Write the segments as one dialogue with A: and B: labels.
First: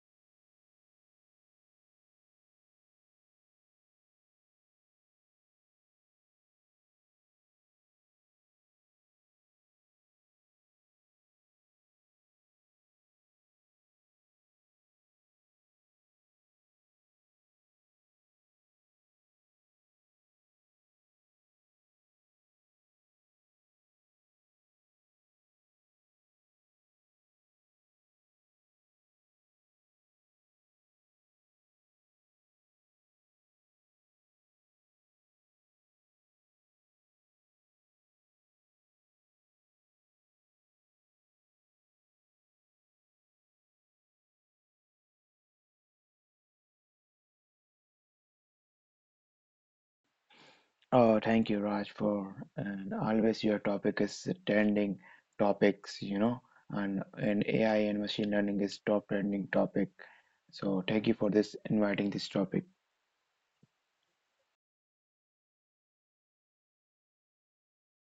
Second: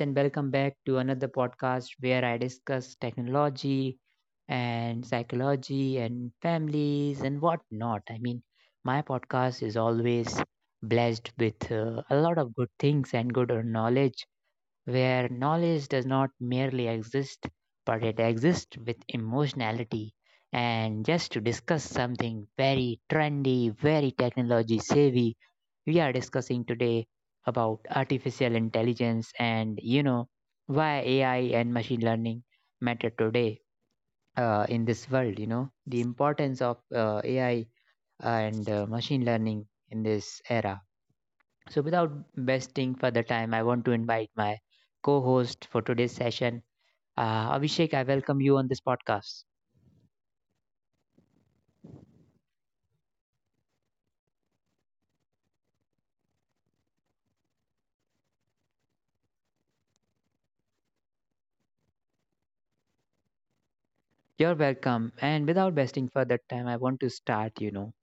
A: and welcome back to another podcast where I discuss technology and psychology and families and whatnot. I mean, my podcast is always blessed with a lot of good things and good knowledge where knowledge does not merely exist, but it exists with emotionality. And just to discuss something very trendy, very technology savvy, we are discussing today about artificial intelligence and why AI and machine learning matter today in this world. You know the importance of AI and machine learning in this era. So, without wasting further time, I want to invite my co host for today's session. Abhishek, I welcome you on this podcast.
B: Oh, Thank you, Raj, for and always your topic is trending topics, you know, and AI and machine learning is top trending topic. So thank you for this inviting this topic.
A: You're welcome. And without wasting further time, I want to start, you know,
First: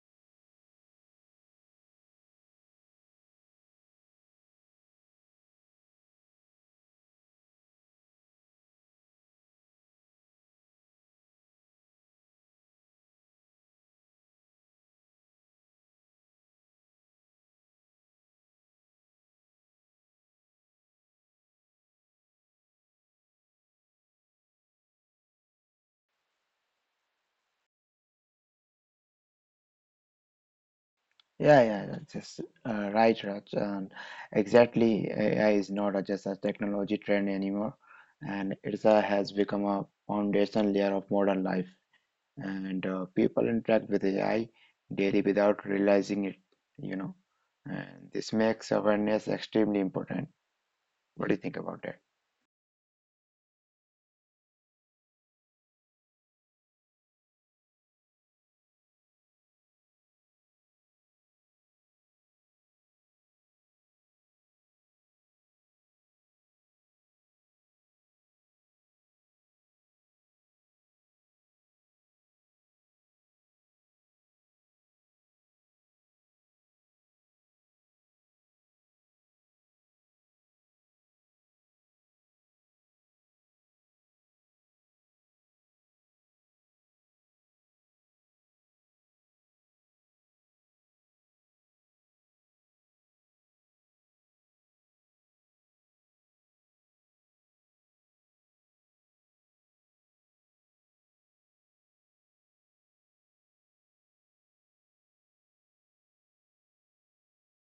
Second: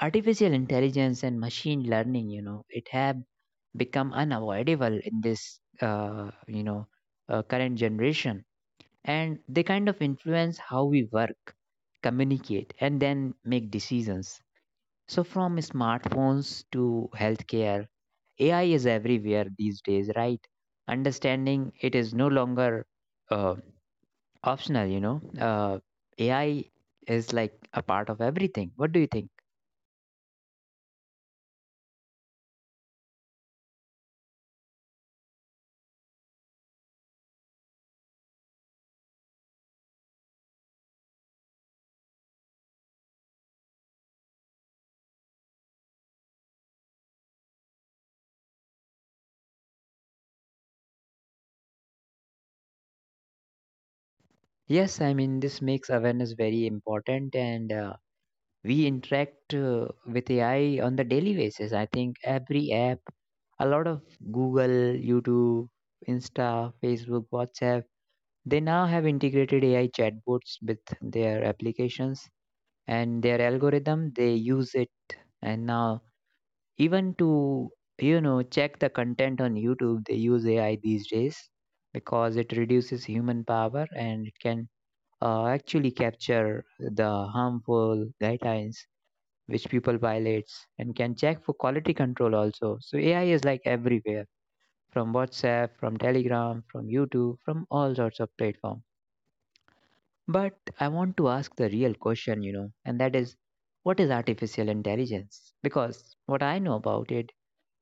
A: artificial intelligence and machine learning, you know, it have become unavoidable in this, current generation. And they kind of influence how we work, communicate, and then make decisions. So, from smartphones to healthcare, AI is everywhere these days, right? Understanding it is no longer uh, optional, you know. AI is like a part of everything. What do you think?
B: Yeah, that's just right, Raj. And exactly, AI is not a- just a technology trend anymore, and it has become a foundational layer of modern life. And People interact with AI daily without realizing it, you know. And this makes awareness extremely important. What do you think about that?
A: Yes, I mean, this makes awareness very important, and we interact with AI on the daily basis. I think every app, a lot of Google, YouTube, Insta, Facebook, WhatsApp, they now have integrated AI chatbots with their applications and their algorithm. They use it. And now, even to, you know, check the content on YouTube, they use AI these days because it reduces human power and it can actually capture the harmful guidelines which people violates and can check for quality control also. So AI is like everywhere, from WhatsApp, from Telegram, from YouTube, from all sorts of platform. But I want to ask the real question, you know, and that is, what is artificial intelligence? Because what I know about it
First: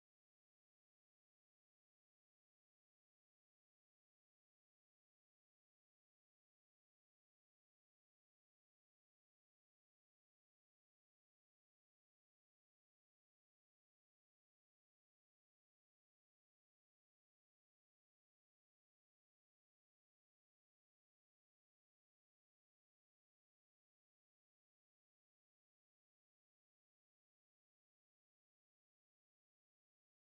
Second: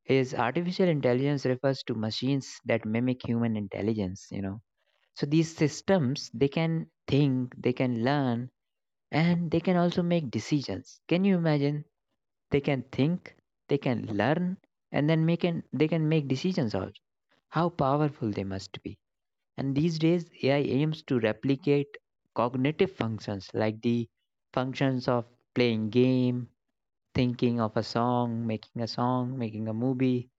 A: is artificial intelligence refers to machines that mimic human intelligence, you know. So these systems, they can think, they can learn, and they can also make decisions. Can you imagine? They can think, they can learn, and then they can make decisions also. How powerful they must be! And these days, AI aims to replicate cognitive functions, like the functions of playing game, thinking of a song, making a song, making a movie,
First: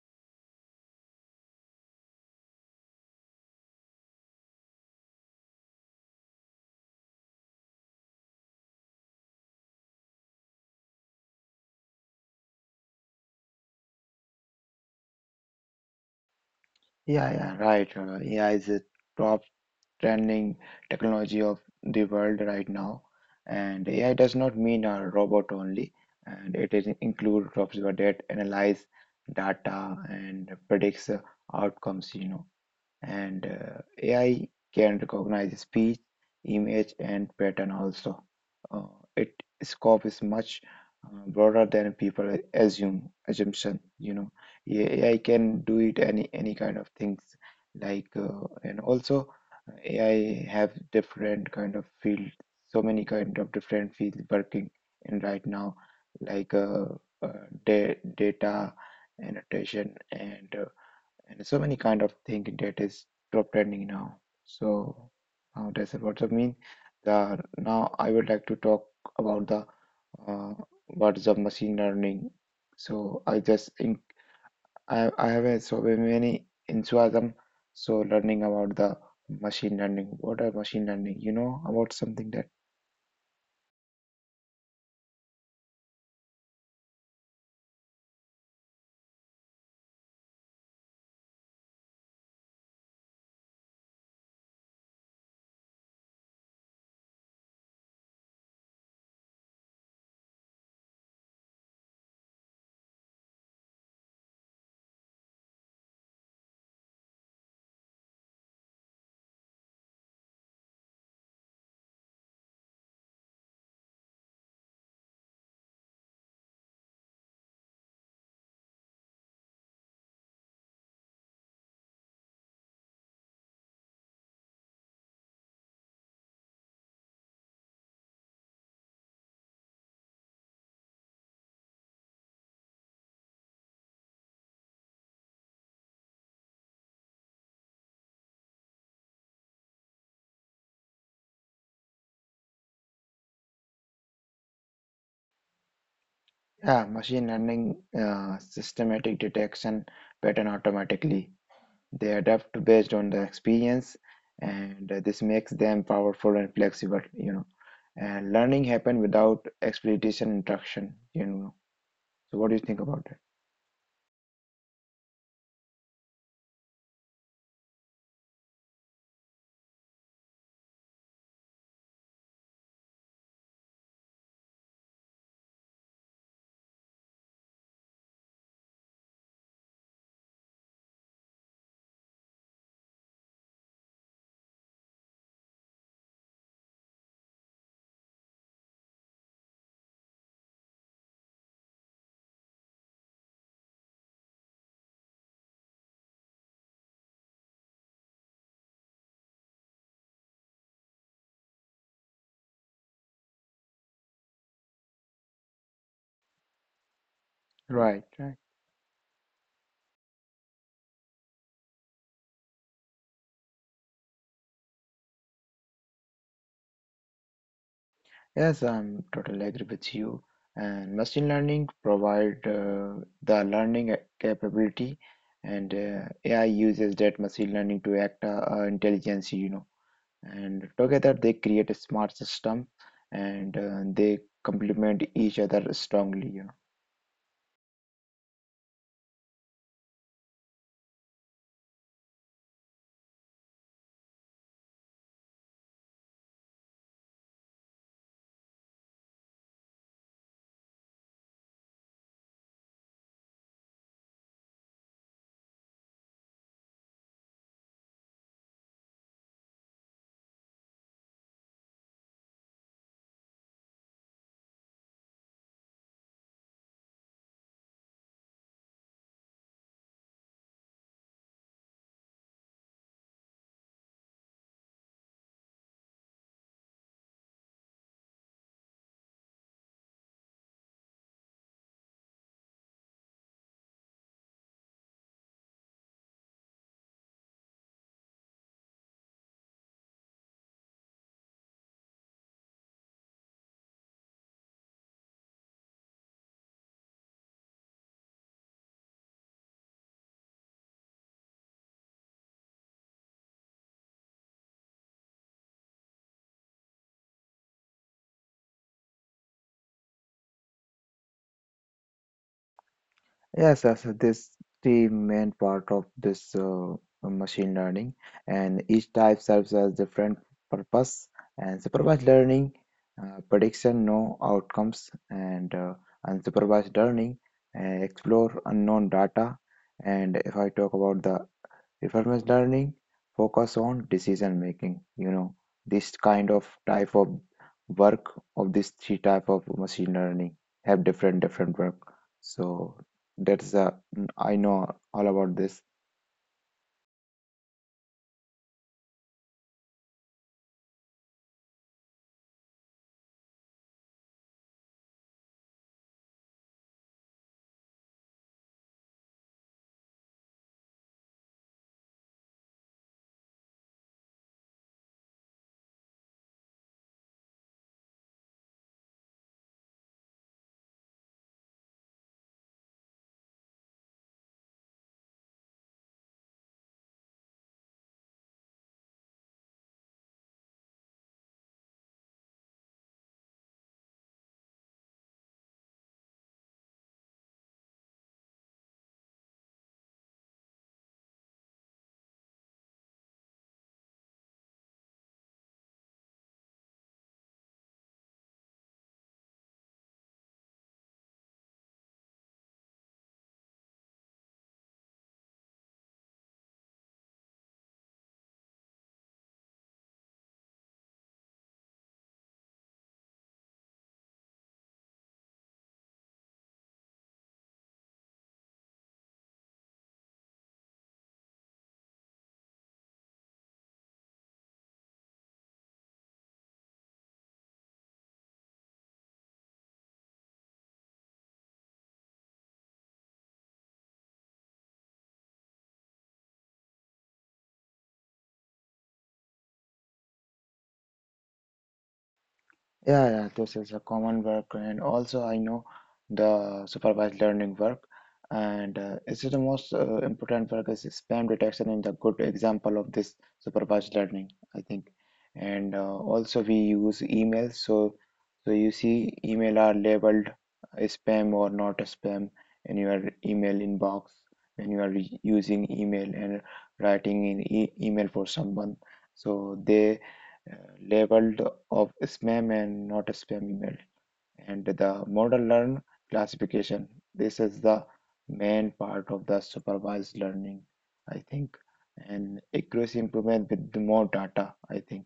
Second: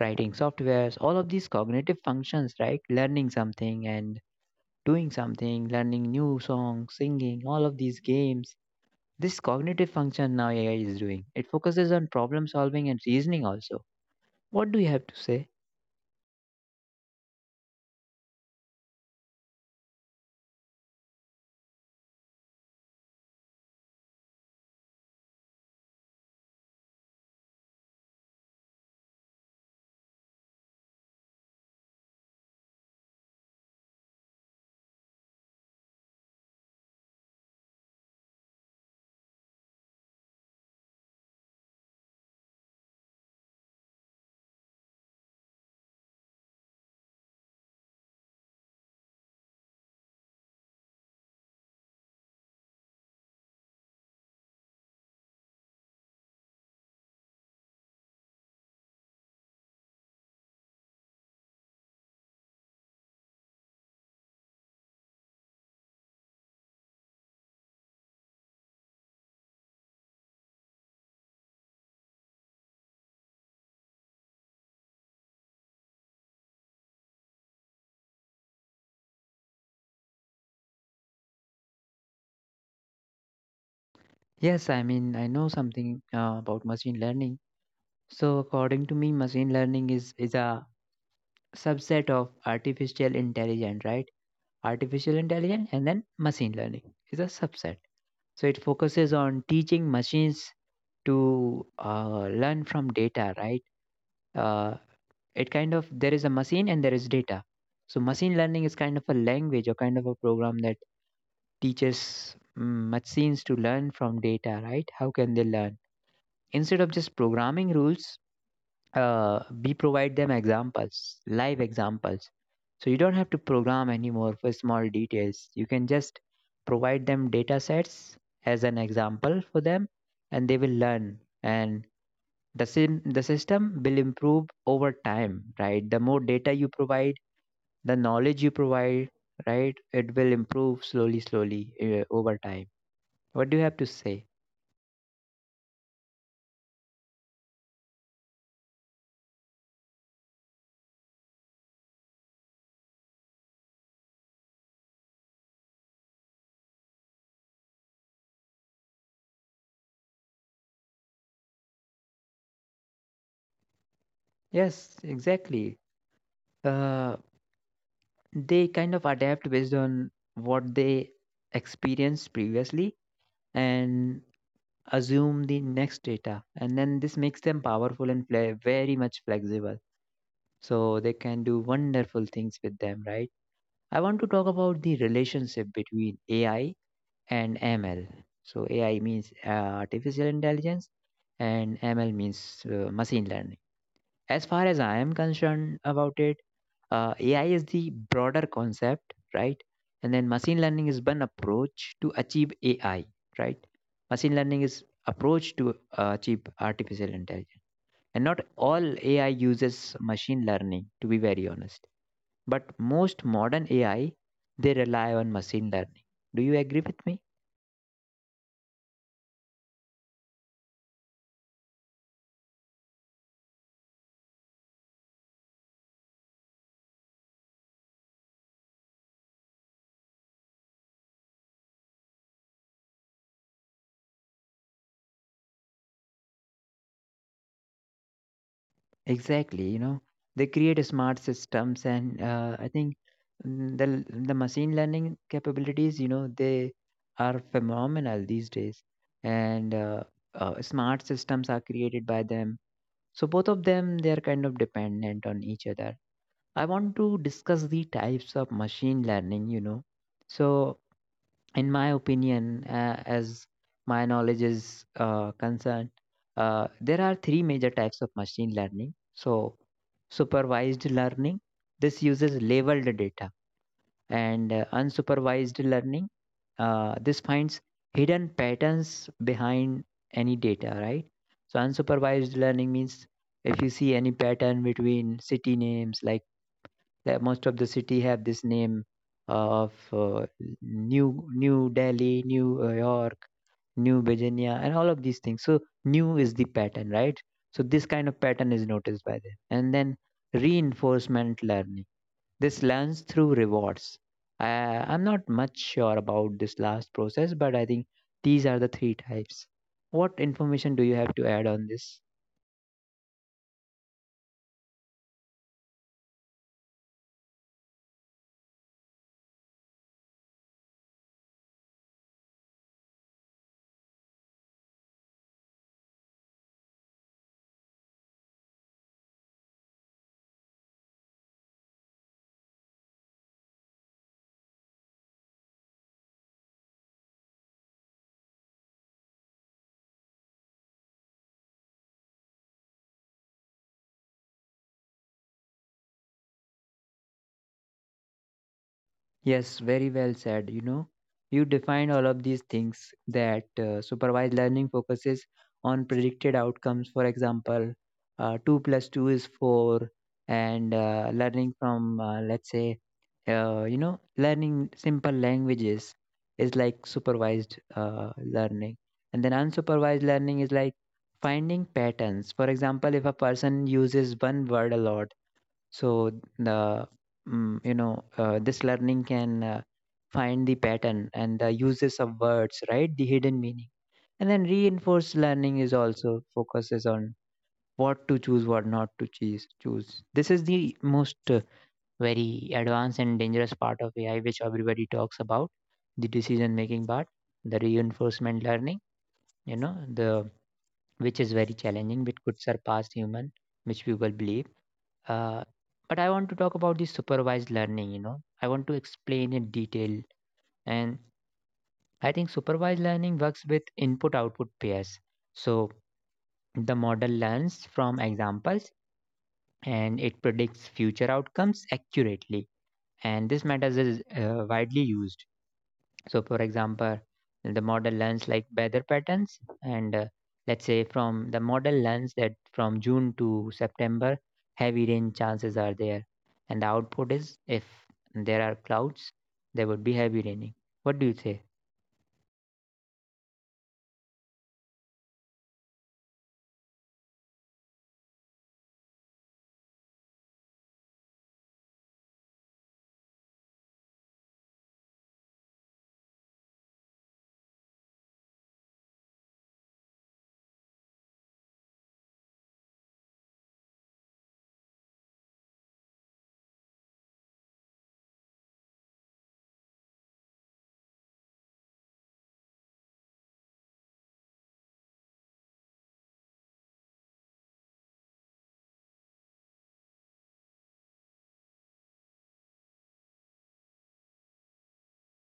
A: writing softwares, all of these cognitive functions, right? Learning something and doing something, learning new songs, singing, all of these games. This cognitive function now AI is doing. It focuses on problem solving and reasoning also. What do you have to say?
B: Yeah, Right. AI is a top trending technology of the world right now, and AI does not mean a robot only, and it is include robots that analyze data and predicts outcomes. You know, and AI can recognize speech, image, and pattern also. Uh, its scope is much broader than people assume assumption. You know, AI can do it any kind of things like and also AI have different kind of field, so many kind of different fields working in right now, like da data annotation and so many kind of thing that is top trending now. So that's what I mean. Now I would like to talk about the uh, what is the machine learning. So I just in, I have so many enthusiasm. So learning about the machine learning. What are machine learning? You know about something that
A: Yes, I mean, I know something about machine learning. So, according to me, machine learning is a subset of artificial intelligence, right? Artificial intelligence, and then machine learning is a subset. So it focuses on teaching machines to learn from data, right? Uh, it kind of, there is a machine and there is data. So machine learning is kind of a language or kind of a program that teaches machines to learn from data, right? How can they learn? Instead of just programming rules, we provide them examples, live examples. So you don't have to program anymore for small details. You can just provide them data sets as an example for them, and they will learn. And the system will improve over time, right? The more data you provide, the knowledge you provide, right? It will improve slowly, slowly over time. What do you have to say?
B: yeah, machine learning systematic detection pattern automatically. They adapt based on the experience, and this makes them powerful and flexible, you know. And learning happen without exploitation interaction, you know. So what do you think about that?
A: Yes, exactly. Uh, they kind of adapt based on what they experienced previously and assume the next data, and then this makes them powerful and play very much flexible, so they can do wonderful things with them, right? I want to talk about the relationship between AI and ML. So AI means artificial intelligence, and ML means machine learning. As far as I am concerned about it, AI is the broader concept, right? And then machine learning is one approach to achieve AI, right? Machine learning is approach to achieve artificial intelligence.
B: Right,
A: And not
B: right.
A: all AI uses machine learning, to be very honest. But most modern AI, they rely on machine learning. Do you agree with me?
B: Yes, I'm totally agree with you. And machine learning provide the learning capability, and AI uses that machine learning to act intelligence, you know. And together they create a smart system, and they complement each other strongly, you know.
A: Exactly, you know, they create smart systems, and I think the machine learning capabilities, you know, they are phenomenal these days, and smart systems are created by them. So both of them, they are kind of dependent on each other. I want to discuss the types of machine learning, you know. So in my opinion, as my knowledge is concerned, there are three major types of machine learning. So, supervised learning, this uses labeled data, and unsupervised learning, this finds hidden patterns behind any data, right? So, unsupervised learning means if you see any pattern between city names, like that most of the city have this name of new delhi, new york, new virginia, and all of these things. So new is the pattern, right? So this kind of pattern is noticed by them. And then reinforcement learning, this learns through rewards. I'm not much sure about this last process, but I think these are the three types. What information do you have to add on this?
B: Yes, this the main part of this machine learning, and each type serves as different purpose. And supervised learning, prediction, no outcomes, and unsupervised learning, explore unknown data. And if I talk about the Reformist learning focus on decision making, you know, this kind of type of work of this three type of machine learning have different different work. So that's a I know all about this.
A: Yes, very well said. You know, you defined all of these things, that supervised learning focuses on predicted outcomes. For example, 2 plus 2 is 4, and learning from, let's say, you know, learning simple languages is like supervised learning. And then unsupervised learning is like finding patterns. For example, if a person uses one word a lot, so the mm, you know this learning can find the pattern and the uses of words, right, the hidden meaning. And then reinforced learning is also focuses on what to choose, what not to choose. This is the most very advanced and dangerous part of AI, which everybody talks about, the decision making part, the reinforcement learning, you know, the which is very challenging, which could surpass human, which people believe. uh, but I want to talk about the supervised learning, you know. I want to explain in detail. And I think supervised learning works with input output pairs. So the model learns from examples, and it predicts future outcomes accurately. And this method is widely used. So, for example, the model learns like weather patterns, and let's say from the model learns that from June to September, heavy rain chances are there, and the output is if there are clouds, there would be heavy raining. What do you say?
B: Yeah, this is a common work, and also I know the supervised learning work, and this is the most important work is spam detection and the good example of this supervised learning, I think. And also we use emails, so you see email are labeled spam or not spam in your email inbox when you are using email and writing in e email for someone. So they labeled of spam and not a spam email and the model learn classification. This is the main part of the supervised learning, I think. And accuracy improvement with the more data, I think.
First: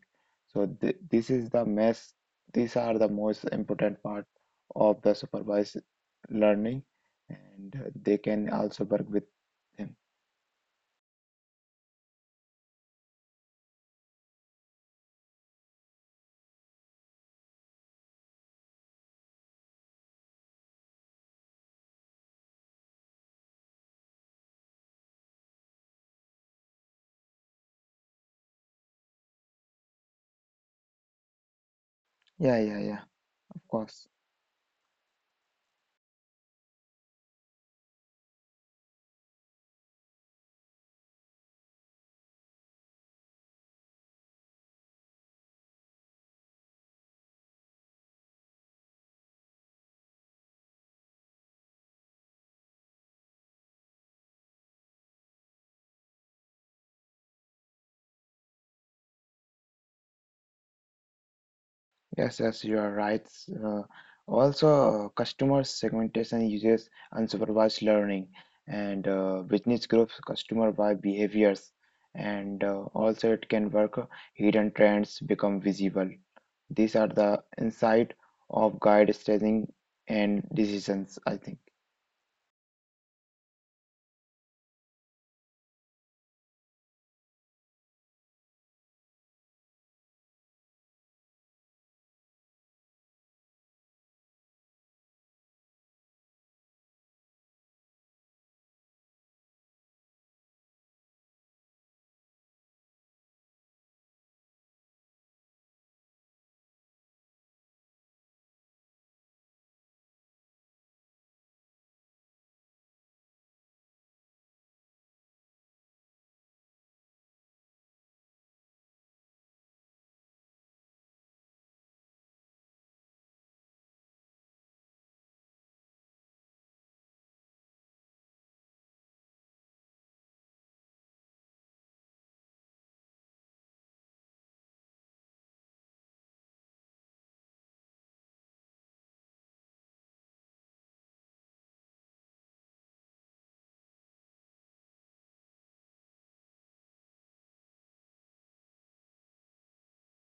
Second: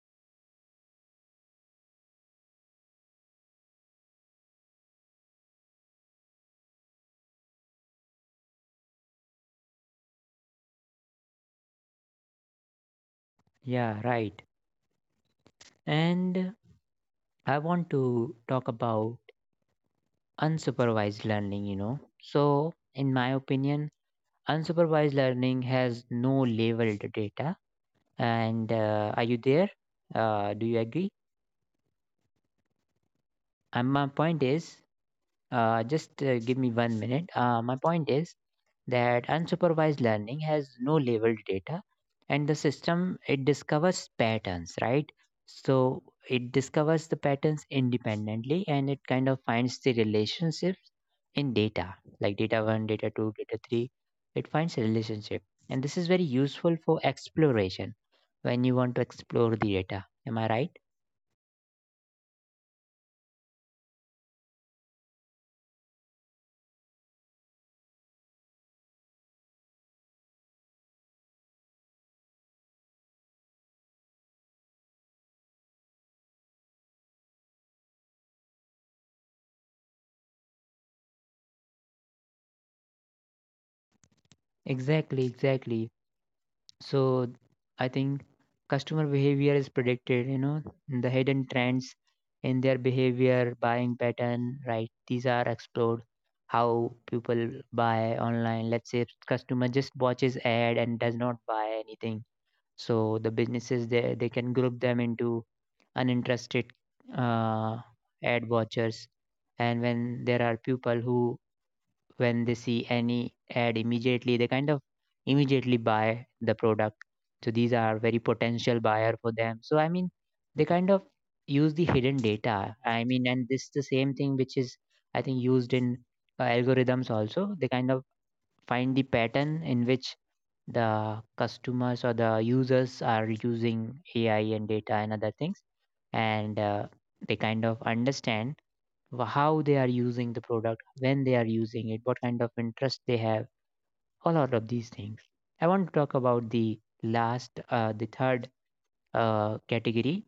B: So th this is the mess. These are the most important part of the supervised learning, and they can also work with them.
A: Yeah, right. And I want to talk about unsupervised learning, you know. So, in my opinion, unsupervised learning has no labeled data. And are you there? Do you agree?
B: Yeah, of
A: And
B: course.
A: my point is, just give me 1 minute. My point is that unsupervised learning has no labeled data, and the system, it discovers patterns, right? So it discovers the patterns independently, and it kind of finds the relationships in data, like data one, data two, data three. It finds a relationship, and this is very useful for exploration when you want to explore the data. Am I right?
B: Yes, yes, you are right. Uh, Also, customer segmentation uses unsupervised learning and business groups customer by behaviors, and also it can work. Hidden trends become visible. These are the insight of guide staging and decisions, I think.
A: Exactly, exactly. So I think customer behavior is predicted, you know, the hidden trends in their behavior, buying pattern, right? These are explored, how people buy online. Let's say customer just watches ad and does not buy anything. So the businesses, they can group them into uninterested uh, ad watchers. And when there are people who, when they see any ad immediately, they kind of immediately buy the product, so these are very potential buyer for them. So I mean, they kind of use the hidden data, I mean. And this the same thing which is, I think, used in algorithms also. They kind of find the pattern in which the customers or the users are using AI and data and other things, and they kind of understand how they are using the product, when they are using it, what kind of interest they have, all out of these things. I want to talk about the last, the third category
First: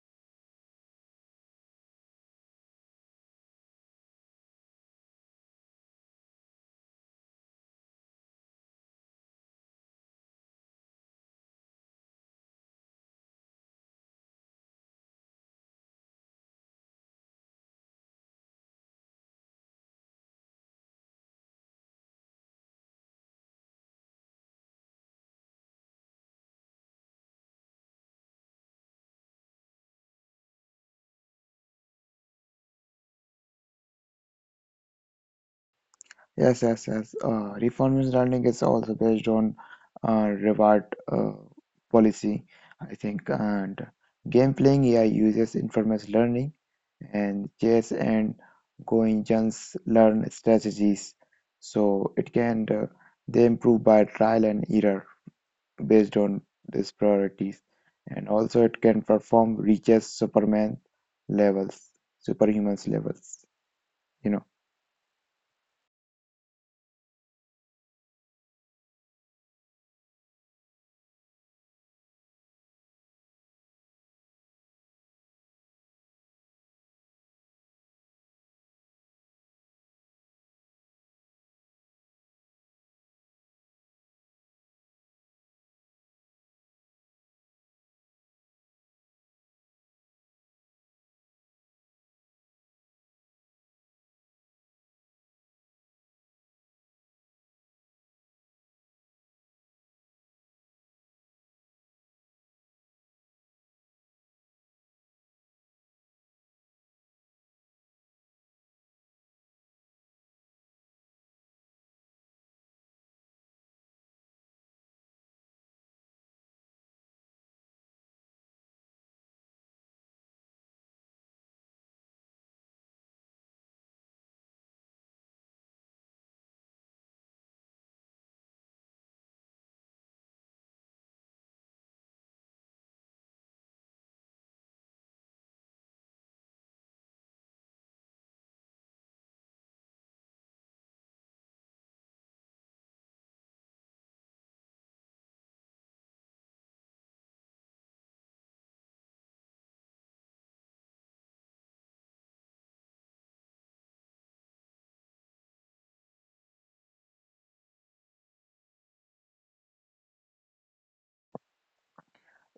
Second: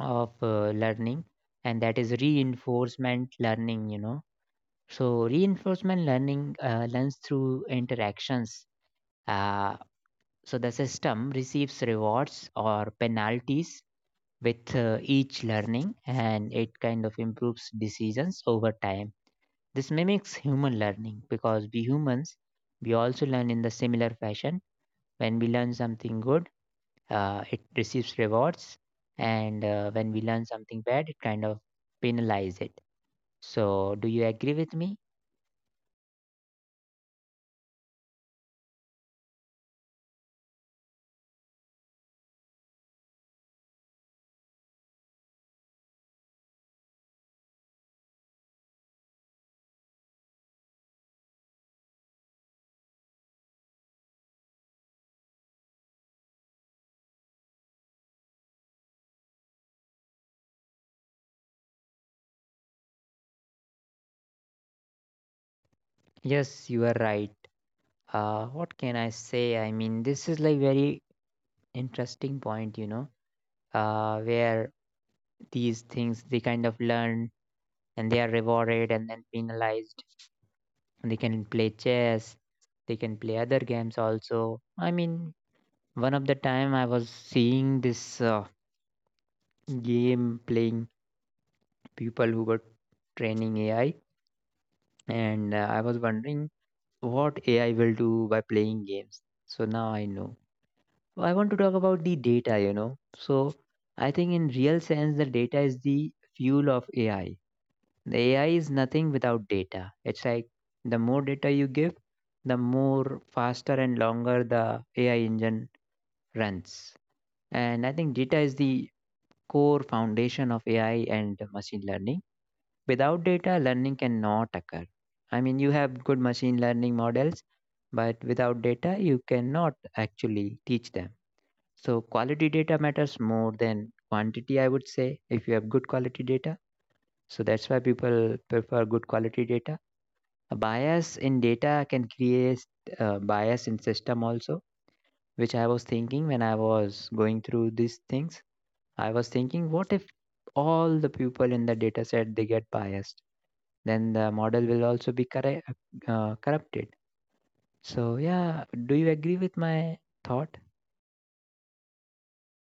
A: of learning, and that is reinforcement learning. You know, so reinforcement learning learns through interactions. Uh, so the system receives rewards or penalties with each learning, and it kind of improves decisions over time. This mimics human learning because we humans, we also learn in the similar fashion. When we learn something good, it receives rewards, and when we learn something bad, it kind of penalizes it. So, do you agree with me?
B: Yes, yes, yes. Reformist learning is also based on reward uh, policy, I think. And game playing AI uses informal learning, and chess and Goingens learn strategies. So it can they improve by trial and error based on these priorities, and also it can perform reaches Superman levels, superhumans levels. You know.
A: Yes, you are right. What can I say? I mean, this is like very interesting point, you know, where these things they kind of learn and they are rewarded and then penalized. They can play chess, they can play other games also. I mean, one of the time I was seeing this game playing people who were training AI, and I was wondering what AI will do by playing games. So now I know. I want to talk about the data, you know. So I think in real sense, the data is the fuel of AI. The AI is nothing without data. It's like the more data you give, the more faster and longer the AI engine runs. And I think data is the core foundation of AI and machine learning. Without data, learning cannot occur. I mean, you have good machine learning models, but without data, you cannot actually teach them. So, quality data matters more than quantity, I would say, if you have good quality data. So, that's why people prefer good quality data. A bias in data can create bias in system also, which I was thinking when I was going through these things. I was thinking, what if all the people in the data set they get biased? Then the model will also be correct, corrupted. So yeah, do you agree with my thought?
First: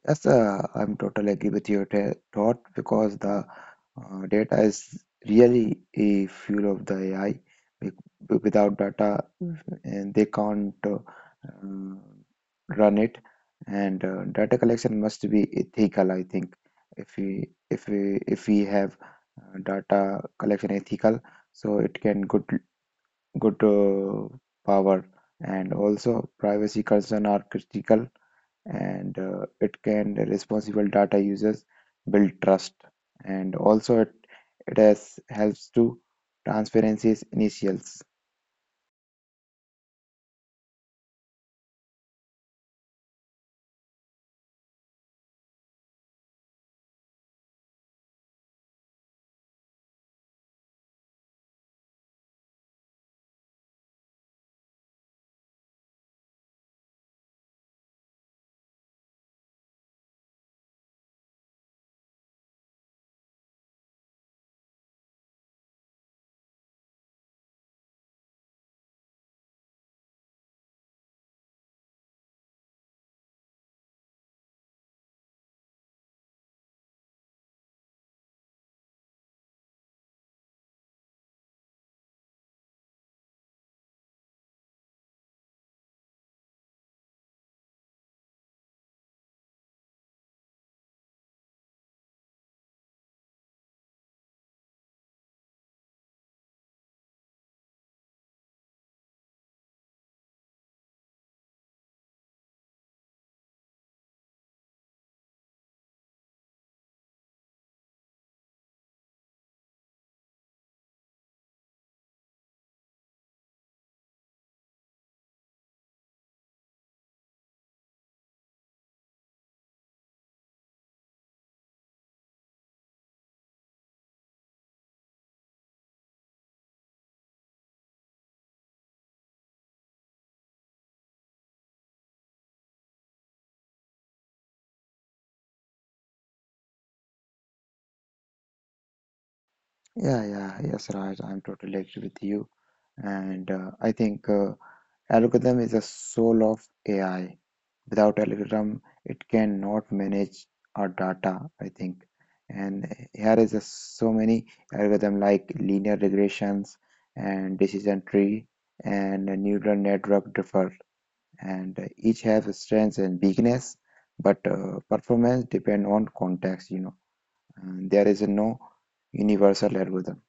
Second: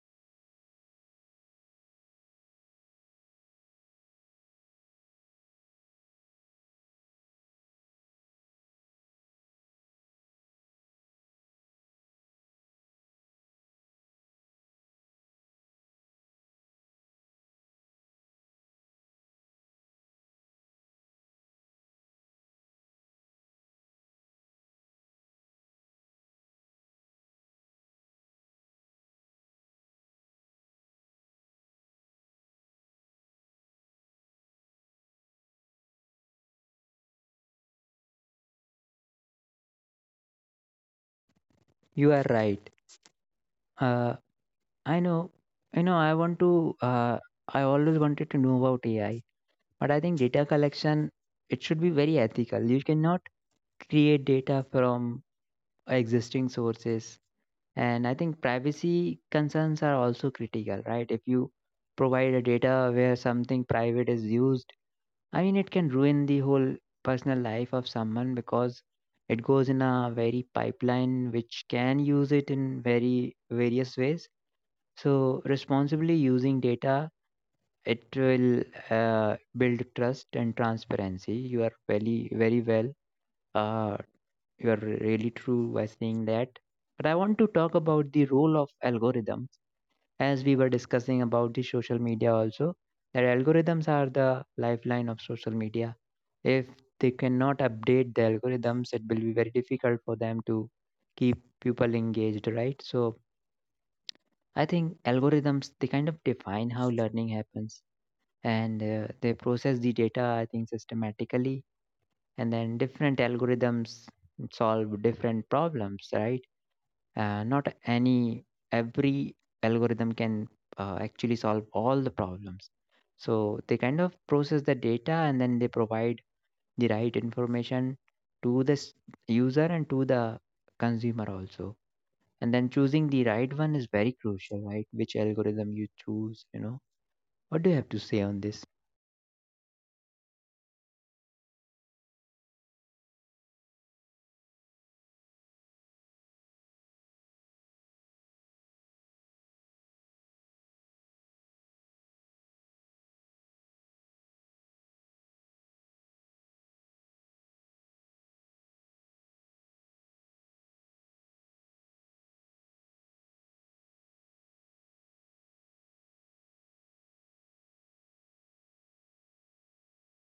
B: Yes, I'm totally agree with your thought because the data is really a fuel of the AI. Wi- Without data, mhm, and they can't uh, run it. And data collection must be ethical, I think. If we if we have data collection ethical, so it can good good power and also privacy concern are critical, and it can responsible data users build trust, and also it has helps to transparency's initials.
A: You are right. Uh, I know. You know, I want to. I always wanted to know about AI, but I think data collection it should be very ethical. You cannot create data from existing sources. And I think privacy concerns are also critical, right? If you provide a data where something private is used, I mean, it can ruin the whole personal life of someone because it goes in a very pipeline which can use it in very various ways. So, responsibly using data, it will build trust and transparency. You are very, very well, uh, you are really true by saying that. But I want to talk about the role of algorithms as we were discussing about the social media also. That algorithms are the lifeline of social media. If they cannot update the algorithms, it will be very difficult for them to keep people engaged, right? So I think algorithms they kind of define how learning happens, and they process the data, I think, systematically. And then different algorithms solve different problems, right? Not any every algorithm can actually solve all the problems, so they kind of process the data and then they provide the right information to the user and to the consumer also. And then choosing the right one is very crucial, right? Which algorithm you choose, you know? What do you have to say on this?
B: Yeah yes, Raj, I'm totally agree with you, and I think algorithm is the soul of AI. Without algorithm it cannot manage our data, I think. And here is so many algorithm like linear regressions and decision tree and neural network differ, and each have strengths and weakness, but performance depend on context, you know, and there is no universal algorithm.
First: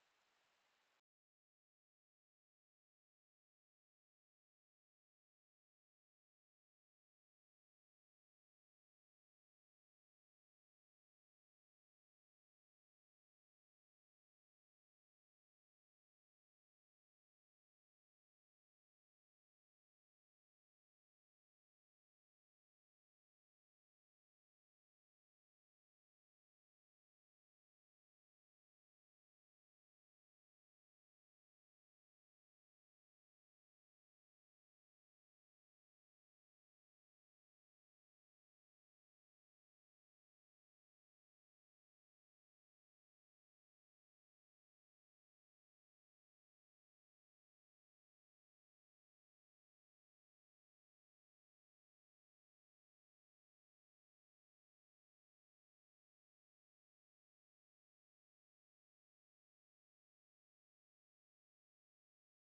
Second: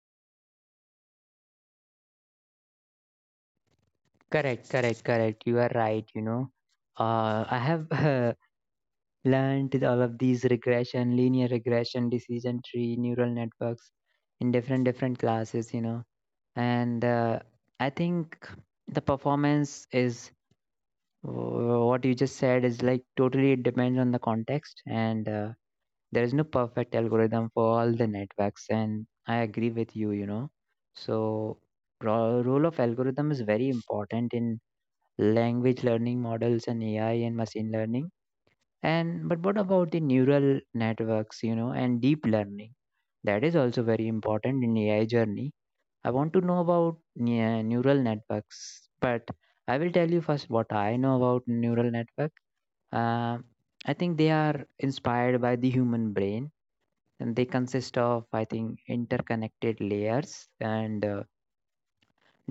A: Correct, correct, correct. You are right, you know. I have learned all of these regression, linear regression, decision tree, neural networks in different different classes, you know. And I think the performance is what you just said is like totally it depends on the context, and there is no perfect algorithm for all the networks. And I agree with you, you know. So role of algorithm is very important in language learning models and AI and machine learning, and but what about the neural networks, you know, and deep learning? That is also very important in AI journey. I want to know about neural networks, but I will tell you first what I know about neural network. Uh, I think they are inspired by the human brain, and they consist of I think interconnected layers, and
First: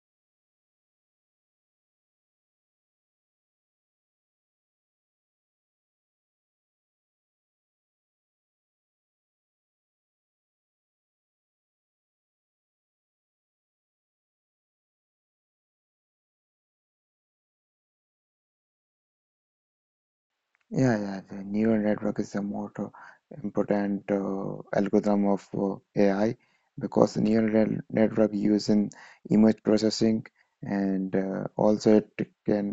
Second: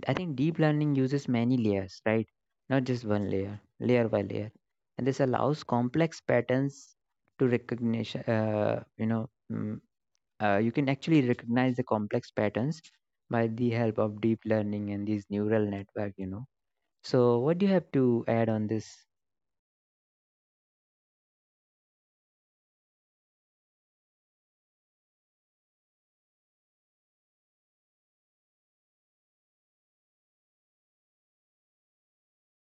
A: I think deep learning uses many layers, right? Not just one layer, layer by layer. And this allows complex patterns to recognition, you can actually recognize the complex patterns by the help of deep learning and these neural network, you know. So what do you have to add on this?
B: Yeah the neural network is the most important algorithm of AI because the network use in image processing, and also it can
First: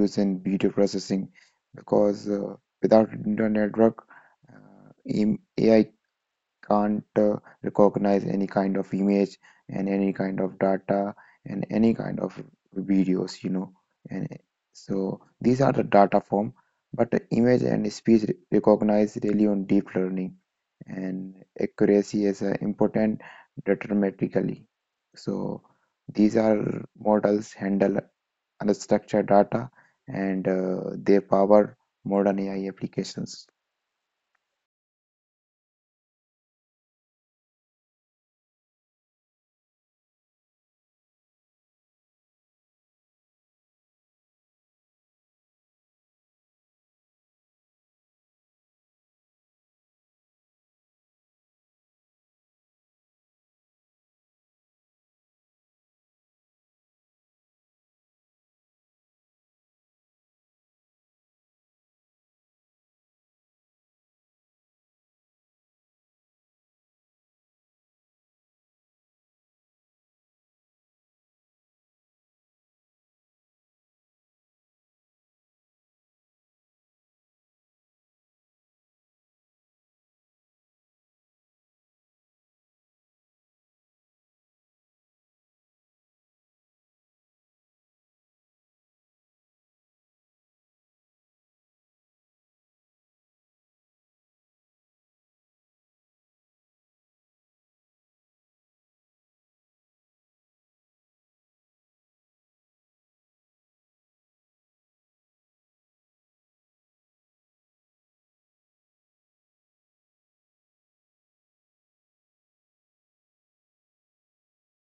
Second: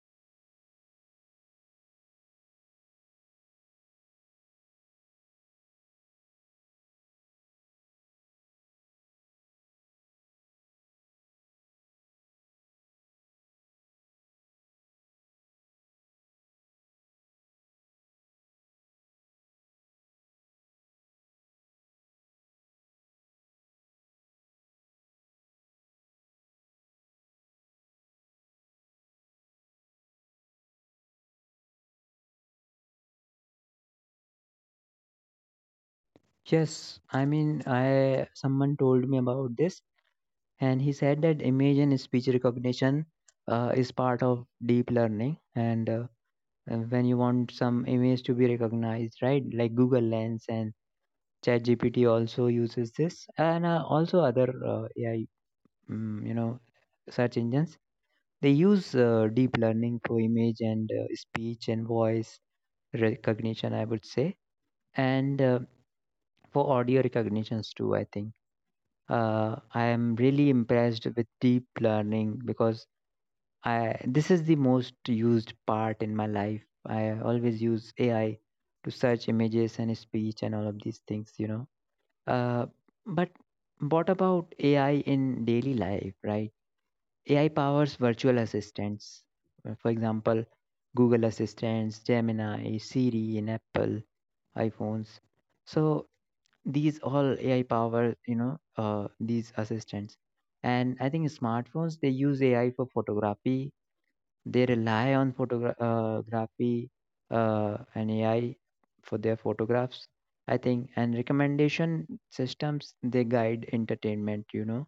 B: use in video processing because without neural network AI can't recognize any kind of image and any kind of data and any kind of videos, you know. And so these are the data form, but the image and speech recognize really on deep learning, and accuracy is important deterministically. So these are models handle unstructured data, and they power modern AI applications.
A: Yes, I mean, I someone told me about this, and he said that image and speech recognition is part of deep learning, and when you want some image to be recognized, right? Like Google Lens and ChatGPT also uses this, and also other AI, you know, search engines. They use deep learning for image and speech and voice recognition, I would say, and for audio recognitions too. I think I am really impressed with deep learning because I this is the most used part in my life. I always use AI to search images and speech and all of these things, you know. Uh, but what about AI in daily life, right? AI powers virtual assistants. For example, Google Assistants, Gemini, Siri in Apple iPhones. So these all AI power, you know, these assistants. And I think smartphones they use AI for photography, they rely on photography and AI for their photographs, I think, and recommendation systems. They guide entertainment. You know,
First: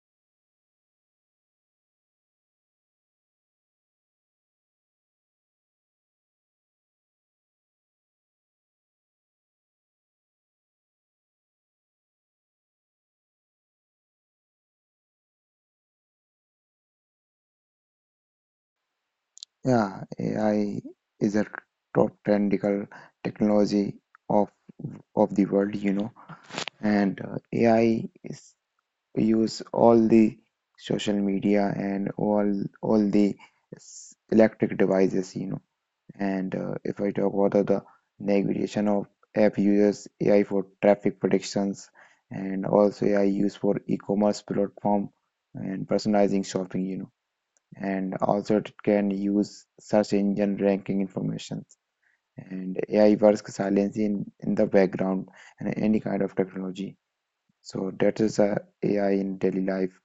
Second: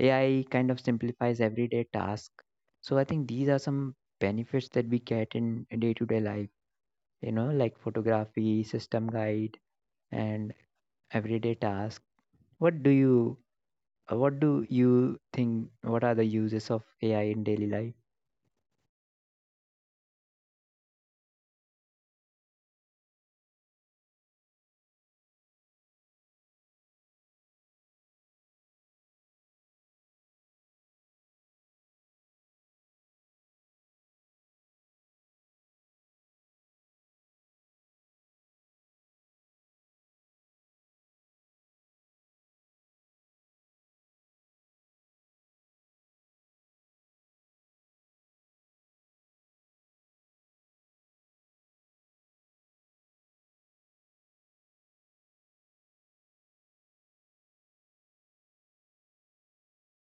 A: AI kind of simplifies everyday task. So I think these are some benefits that we get in day-to-day life. You know, like photography, system guide, and everyday task. What do you what do you think, what are the uses of AI in daily life?
B: Yeah, AI is a top trendical technology of of the world, you know, and AI is use all the social media and all the electric devices, you know. And if I talk about the navigation of app users, AI for traffic predictions, and also AI used for e-commerce platform and personalizing shopping, you know, and also it can use search engine ranking information, and AI works silently in the background and any kind of technology. So that is a AI in daily life.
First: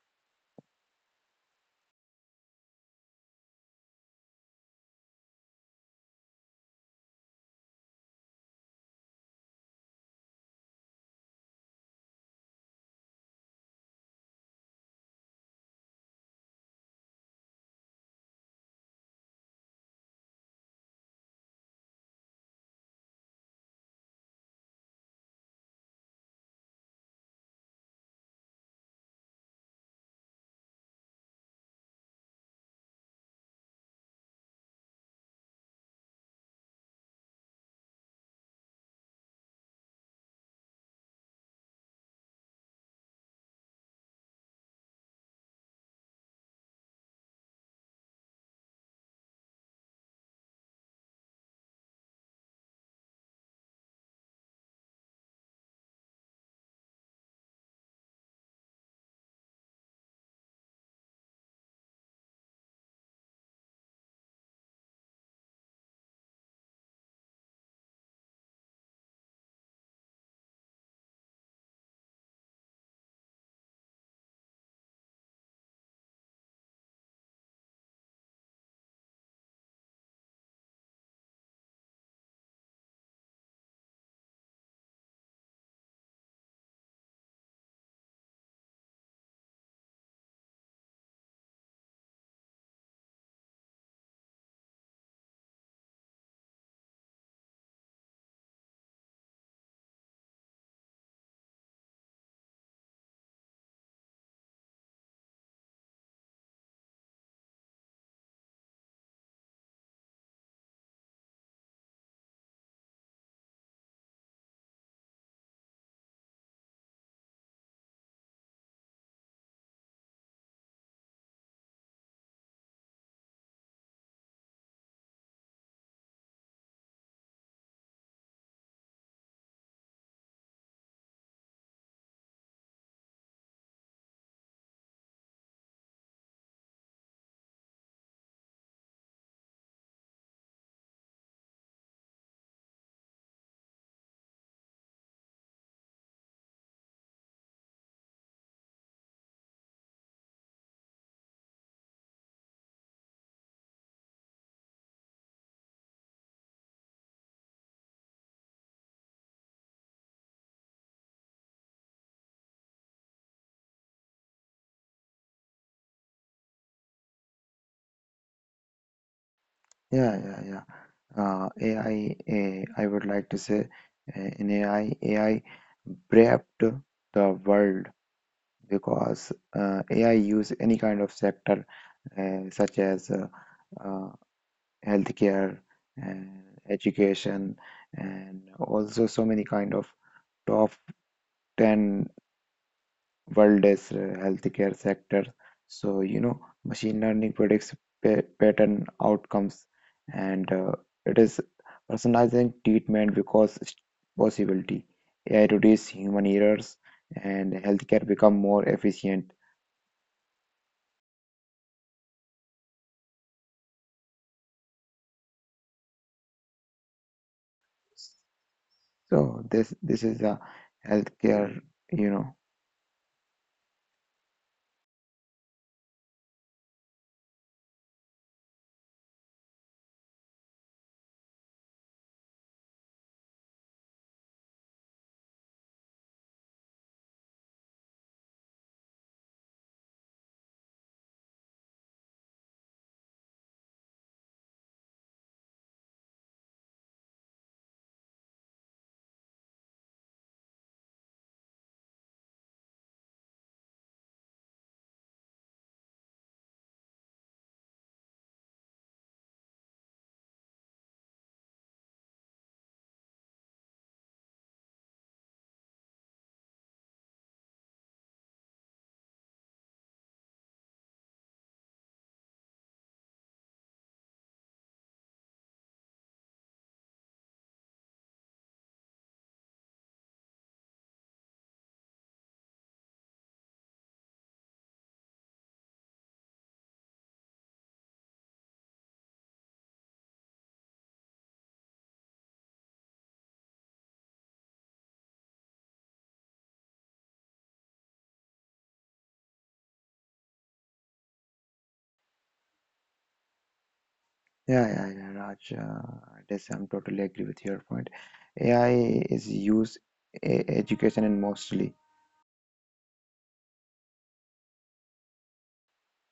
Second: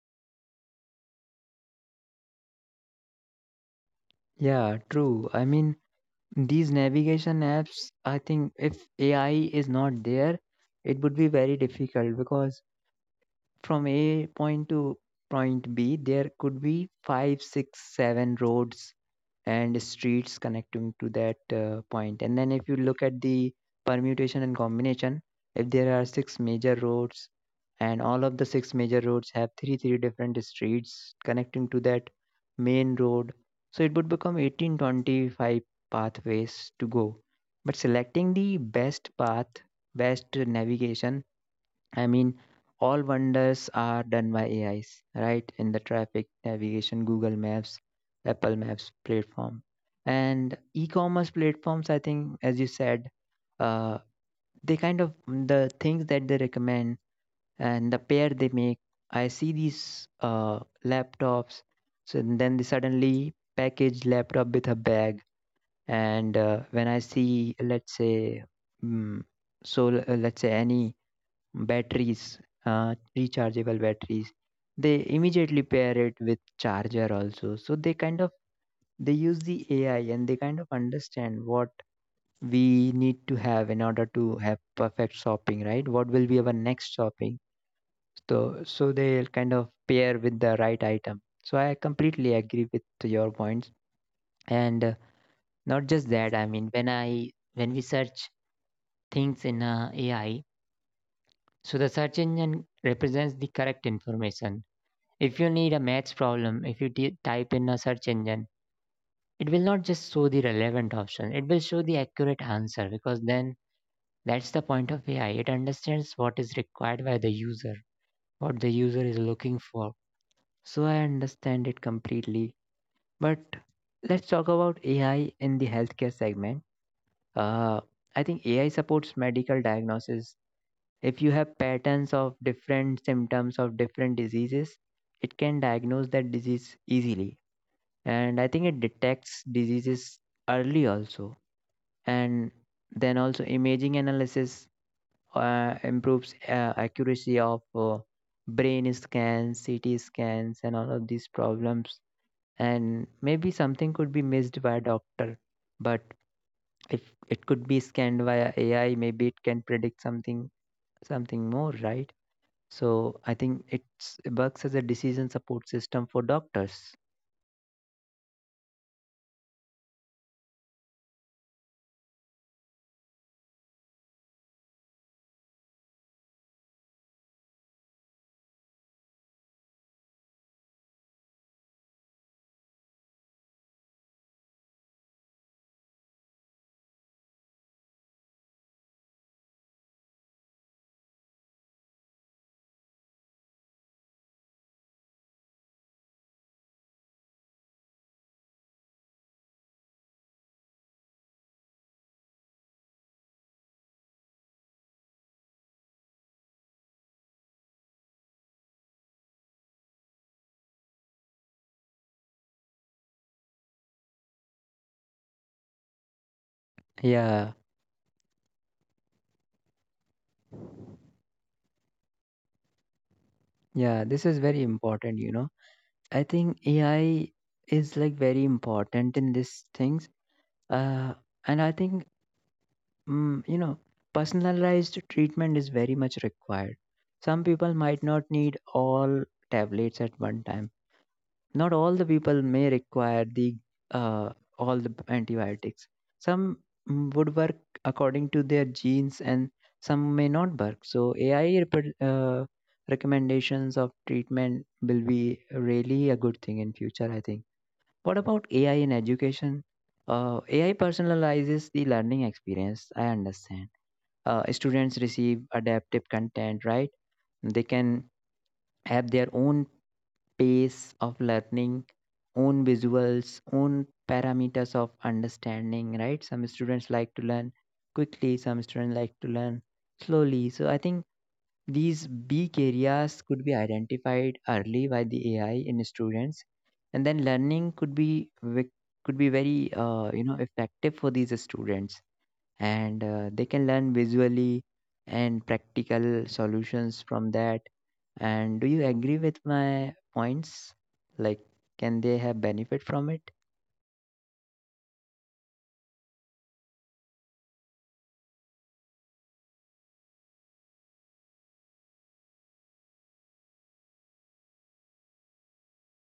A: Yeah, true. I mean, these navigation apps, I think if AI is not there, it would be very difficult because from A point to point B, there could be five, six, seven roads and streets connecting to that point. And then if you look at the permutation and combination, if there are six major roads and all of the six major roads have three three different streets connecting to that main road, so it would become 18-25 pathways to go. But selecting the best path, best navigation, I mean, all wonders are done by AIs, right? In the traffic, navigation, Google Maps, Apple Maps platform. And e commerce platforms, I think, as you said, uh, they kind of, the things that they recommend and the pair they make. I see these laptops, so then they suddenly package laptop with a bag. And when I see, let's say, mm, let's say any batteries, rechargeable batteries. They immediately pair it with charger also. So they kind of, they use the AI and they kind of understand what we need to have in order to have perfect shopping, right? What will be our next shopping? So they'll kind of pair with the right item. So I completely agree with your points. And not just that, I mean when I when we search things in AI. So the search engine represents the correct information. If you need a maths problem, if you type in a search engine, it will not just show the relevant option, it will show the accurate answer because then that's the point of AI. It understands what is required by the user, what the user is looking for. So I understand it completely. But let's talk about AI in the healthcare segment. Uh, I think AI supports medical diagnosis. If you have patterns of different symptoms of different diseases, it can diagnose that disease easily, and I think it detects diseases early also. And then also imaging analysis improves accuracy of brain scans, CT scans, and all of these problems, and maybe something could be missed by a doctor, but if it could be scanned via AI, maybe it can predict something more, right? So I think it works as a decision support system for doctors.
B: Yeah, yeah, yeah. I would like to say in AI, AI prepped the world because AI use any kind of sector such as uh, healthcare and education, and also so many kind of top 10 world's healthcare sectors. So, you know, machine learning predicts pa pattern outcomes, and it is personalizing treatment because it's possibility. AI reduce human errors and healthcare become more efficient.
A: Yeah,
B: So this is a healthcare, you know.
A: yeah, this is very important, you know. I think AI is like very important in these things. Uh, and I think, you know, personalized treatment is very much required. Some people might not need all tablets at one time. Not all the people may require the uh, all the antibiotics. Some would work according to their genes, and some may not work. So AI recommendations of treatment will be really a good thing in future, I think. What about AI in education? AI personalizes the learning experience. I understand. Students receive adaptive content, right? They can have their own pace of learning, own visuals, own parameters of understanding, right? Some students like to learn quickly, some students like to learn slowly. So I think these weak areas could be identified early by the AI in students, and then learning could be could be very effective for these students, and they can learn visually and practical solutions from that. And do you agree with my points? Like, can they have benefit from it?
B: Yeah, yeah, yeah, Raj. This I'm totally agree with your point. AI is used education and mostly.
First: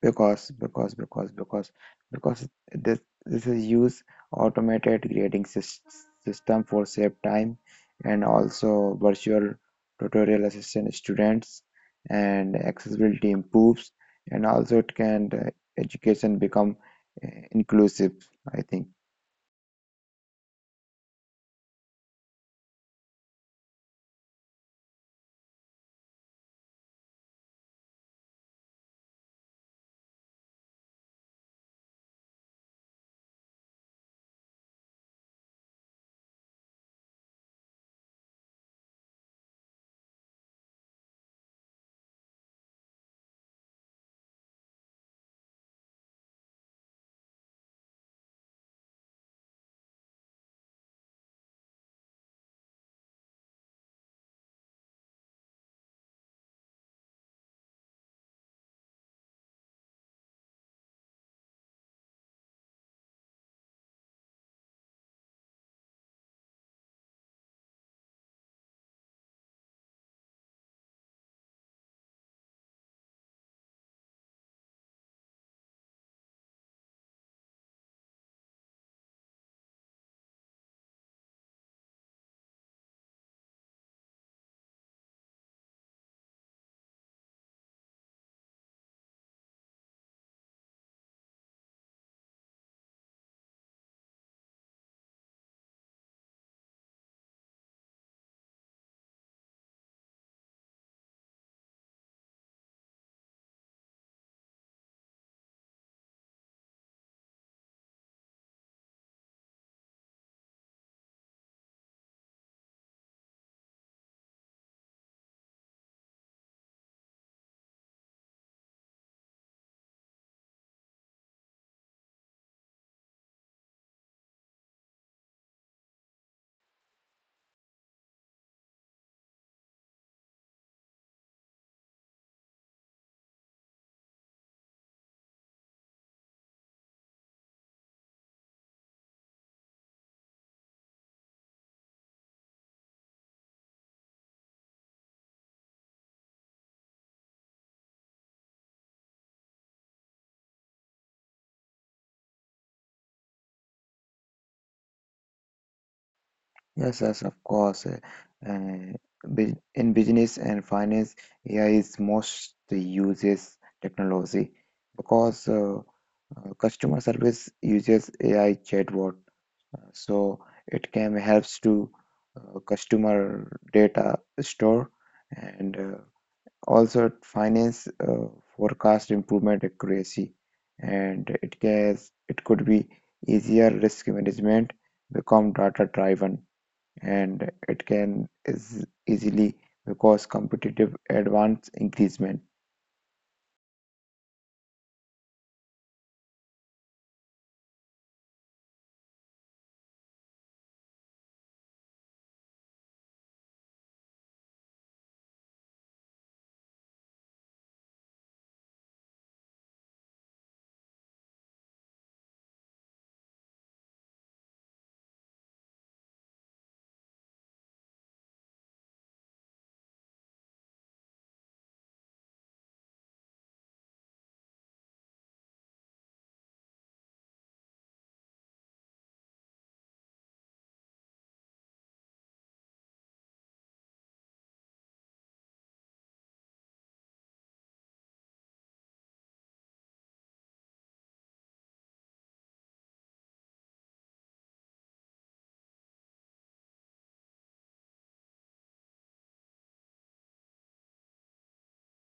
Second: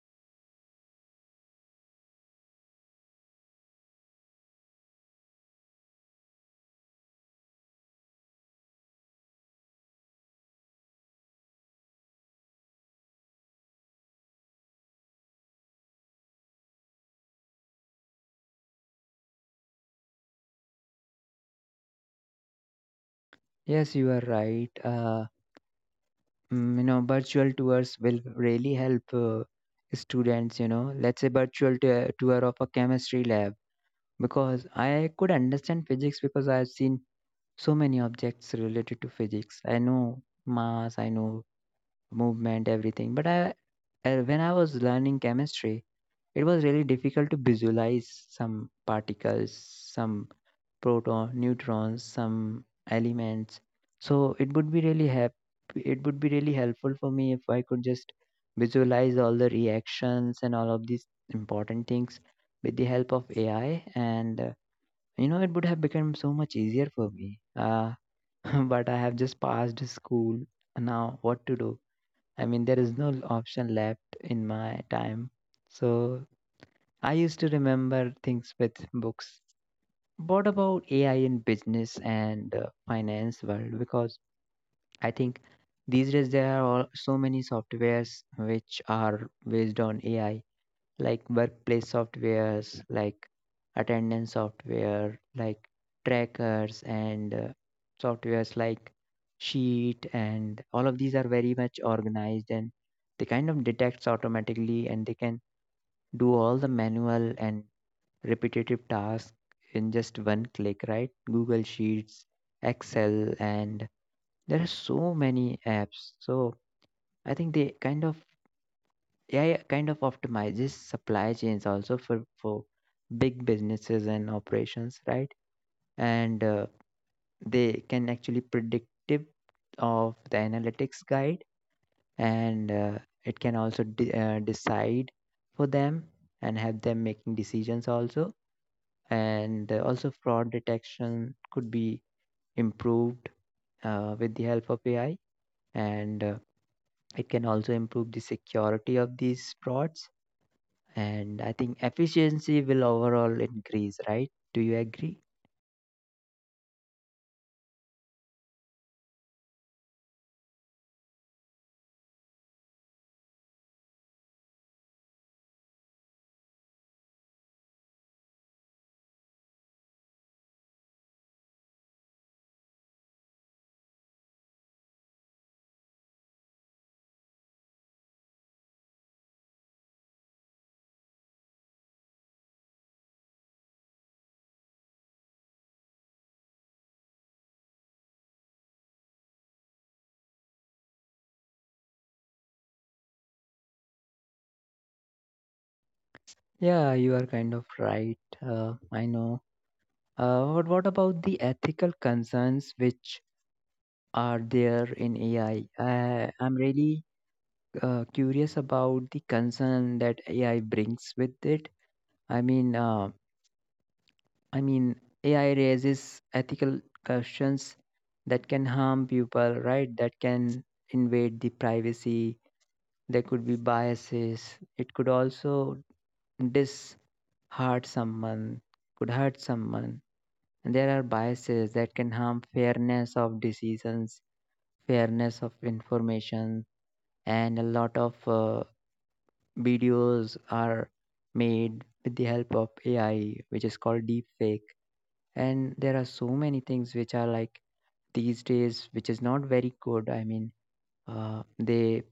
B: Because, because, because, because, because this is use automated grading system for save time, and also virtual tutorial assistant students, and accessibility improves, and also it can education become inclusive, I think.
A: Yes, you are right. You know virtual tours will really help students, you know, let's say virtual tour of a chemistry lab, because I could understand physics because I've seen so many objects related to physics. I know mass, I know movement, everything. But I when I was learning chemistry, it was really difficult to visualize some particles, some proton neutrons, some elements. So it would be really help it would be really helpful for me if I could just visualize all the reactions and all of these important things with the help of AI. And you know, it would have become so much easier for me. uh, but I have just passed school, now what to do? I mean, there is no option left in my time. So I used to remember things with books. What about AI in business and finance world? Because I think these days there are all, so many softwares which are based on AI, like workplace softwares, like attendance software, like trackers and softwares like Sheet, and all of these are very much organized and they kind of detects automatically and they can do all the manual and repetitive tasks in just one click, right? Google Sheets, Excel, and there are so many apps. So I think they kind of AI kind of optimizes supply chains also for big businesses and operations, right? And they can actually predictive of the analytics guide, and it can also decide for them and help them making decisions also, and also fraud detection could be improved with the help of AI, and it can also improve the security of these frauds. And I think efficiency will overall increase, right? Do you agree?
B: Yes, yes, of course. Uh, in business and finance, AI is most uses technology because customer service uses AI chatbot, so it can helps to customer data store, and also finance forecast improvement accuracy, and it could be easier risk management become data driven, and it can is easily because competitive advance increasement.
A: Yeah, you are kind of right. I know. But what about the ethical concerns which are there in AI? I am really curious about the concern that AI brings with it. I mean, uh, I mean, AI raises ethical questions that can harm people, right? That can invade the privacy. There could be biases. It could also disheart someone, could hurt someone. And there are biases that can harm fairness of decisions, fairness of information, and a lot of videos are made with the help of AI, which is called deepfake. And there are so many things which are like these days which is not very good. I mean, they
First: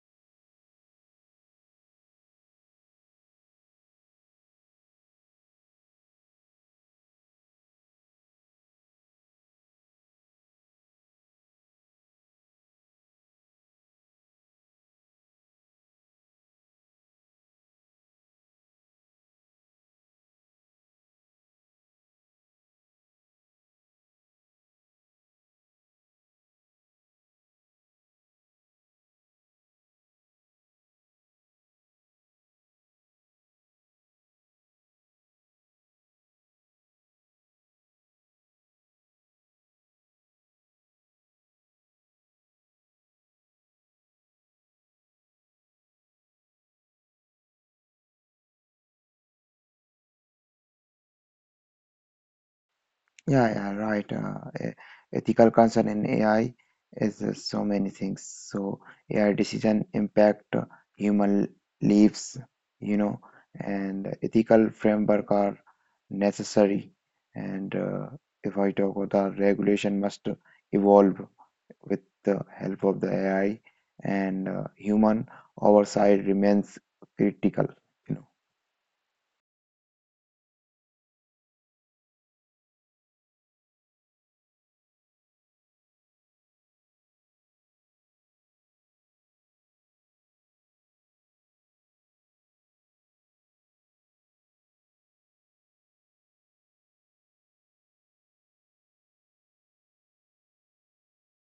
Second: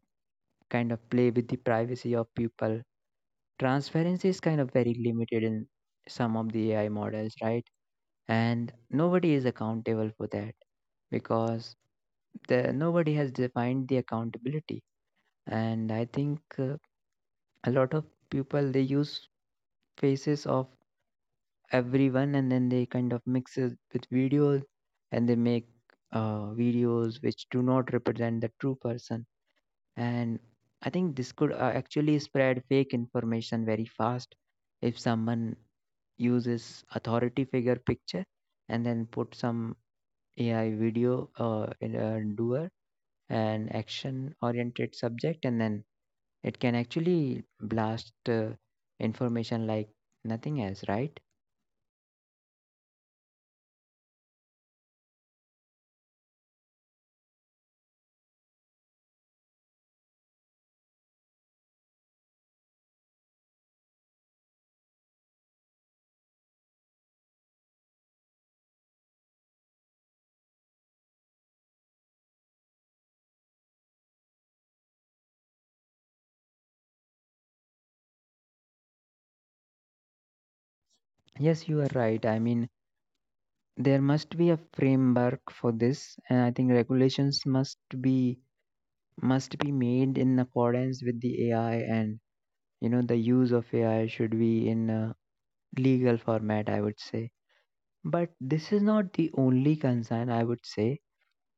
A: kind of play with the privacy of people. Transparency is kind of very limited in some of the AI models, right? And nobody is accountable for that, because nobody has defined the accountability. And I think a lot of people, they use faces of everyone and then they kind of mix it with videos and they make videos which do not represent the true person. And I think this could actually spread fake information very fast. If someone uses authority figure picture and then put some AI video in a doer and action oriented subject, and then it can actually blast information like nothing else, right?
B: Yeah, yeah, right. E- Ethical concern in AI is so many things. So AI decision impact human lives, you know, and ethical framework are necessary. And if I talk about the regulation must evolve with the help of the AI, and human oversight remains critical, you know.
A: Yes, you are right. I mean, there must be a framework for this, and I think regulations must be made in accordance with the AI. And you know, the use of AI should be in a legal format, I would say. But this is not the only concern, I would say.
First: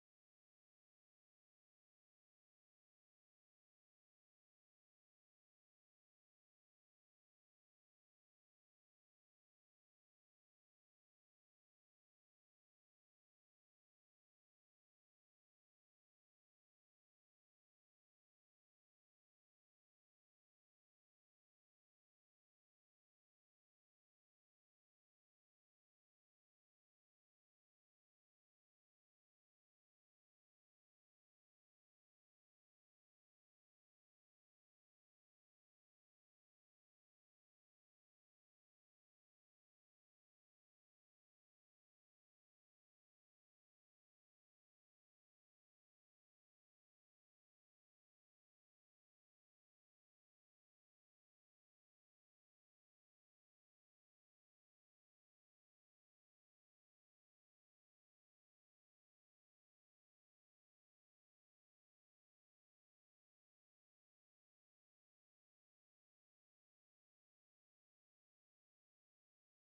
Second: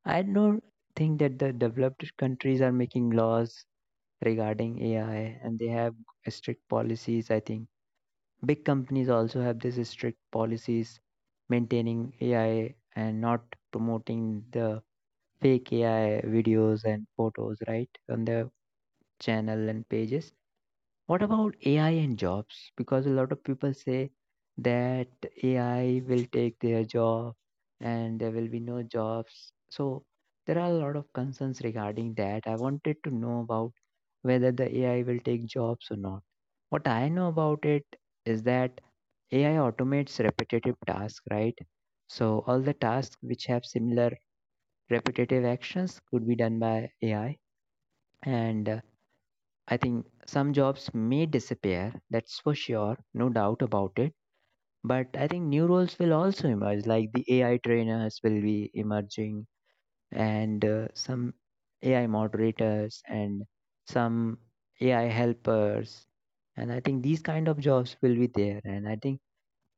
A: I don't think that the developed countries are making laws regarding AI, and they have strict policies. I think big companies also have these strict policies maintaining AI and not promoting the fake AI videos and photos, right, on their channel and pages. What about AI and jobs? Because a lot of people say that AI will take their job and there will be no jobs. So there are a lot of concerns regarding that. I wanted to know about whether the AI will take jobs or not. What I know about it is that AI automates repetitive tasks, right? So all the tasks which have similar repetitive actions could be done by AI. And I think some jobs may disappear, that's for sure, no doubt about it. But I think new roles will also emerge, like the AI trainers will be emerging, and some AI moderators, and some AI helpers. And I think these kind of jobs will be there. And I think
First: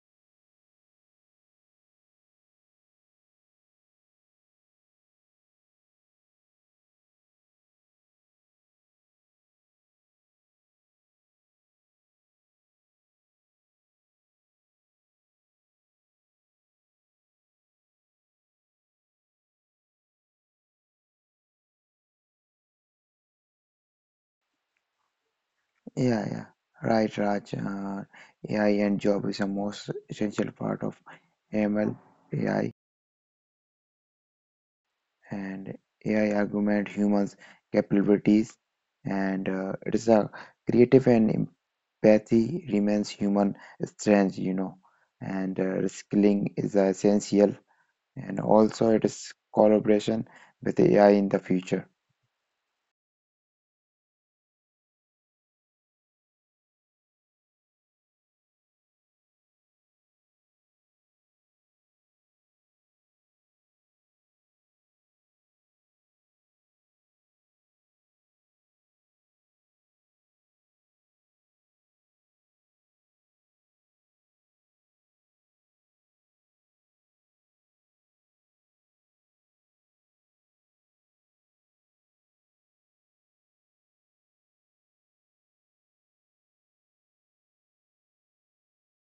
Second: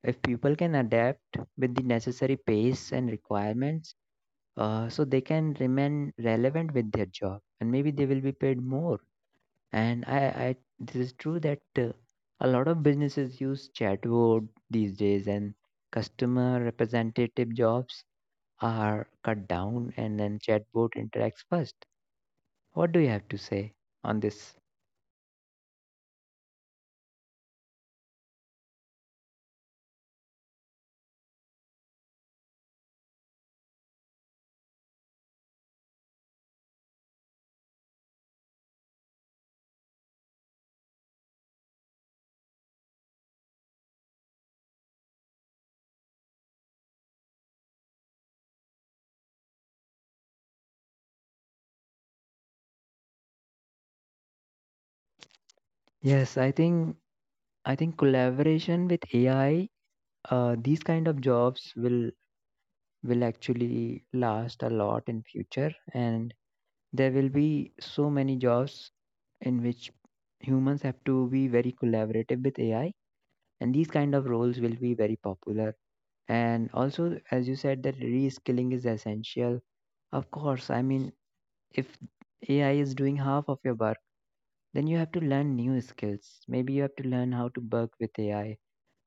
A: if people can adapt with the necessary pace and requirements, so they can remain relevant with their job and maybe they will be paid more. And I, this is true that a lot of businesses use chatbot these days and customer representative jobs are cut down and then chatbot interacts first. What do you have to say on this?
B: Yeah, yeah. Right, Raj. AI and job is a most essential part of ML, AI, and AI augment humans' capabilities, and it is a creative and empathy remains human strength, you know, and reskilling is essential, and also it is collaboration with AI in the future.
A: Yes, I think, I think collaboration with AI, these kind of jobs will actually last a lot in future, and there will be so many jobs in which humans have to be very collaborative with AI, and these kind of roles will be very popular. And also, as you said, that reskilling is essential. Of course, I mean, if AI is doing half of your work, then you have to learn new skills. Maybe you have to learn how to work with AI,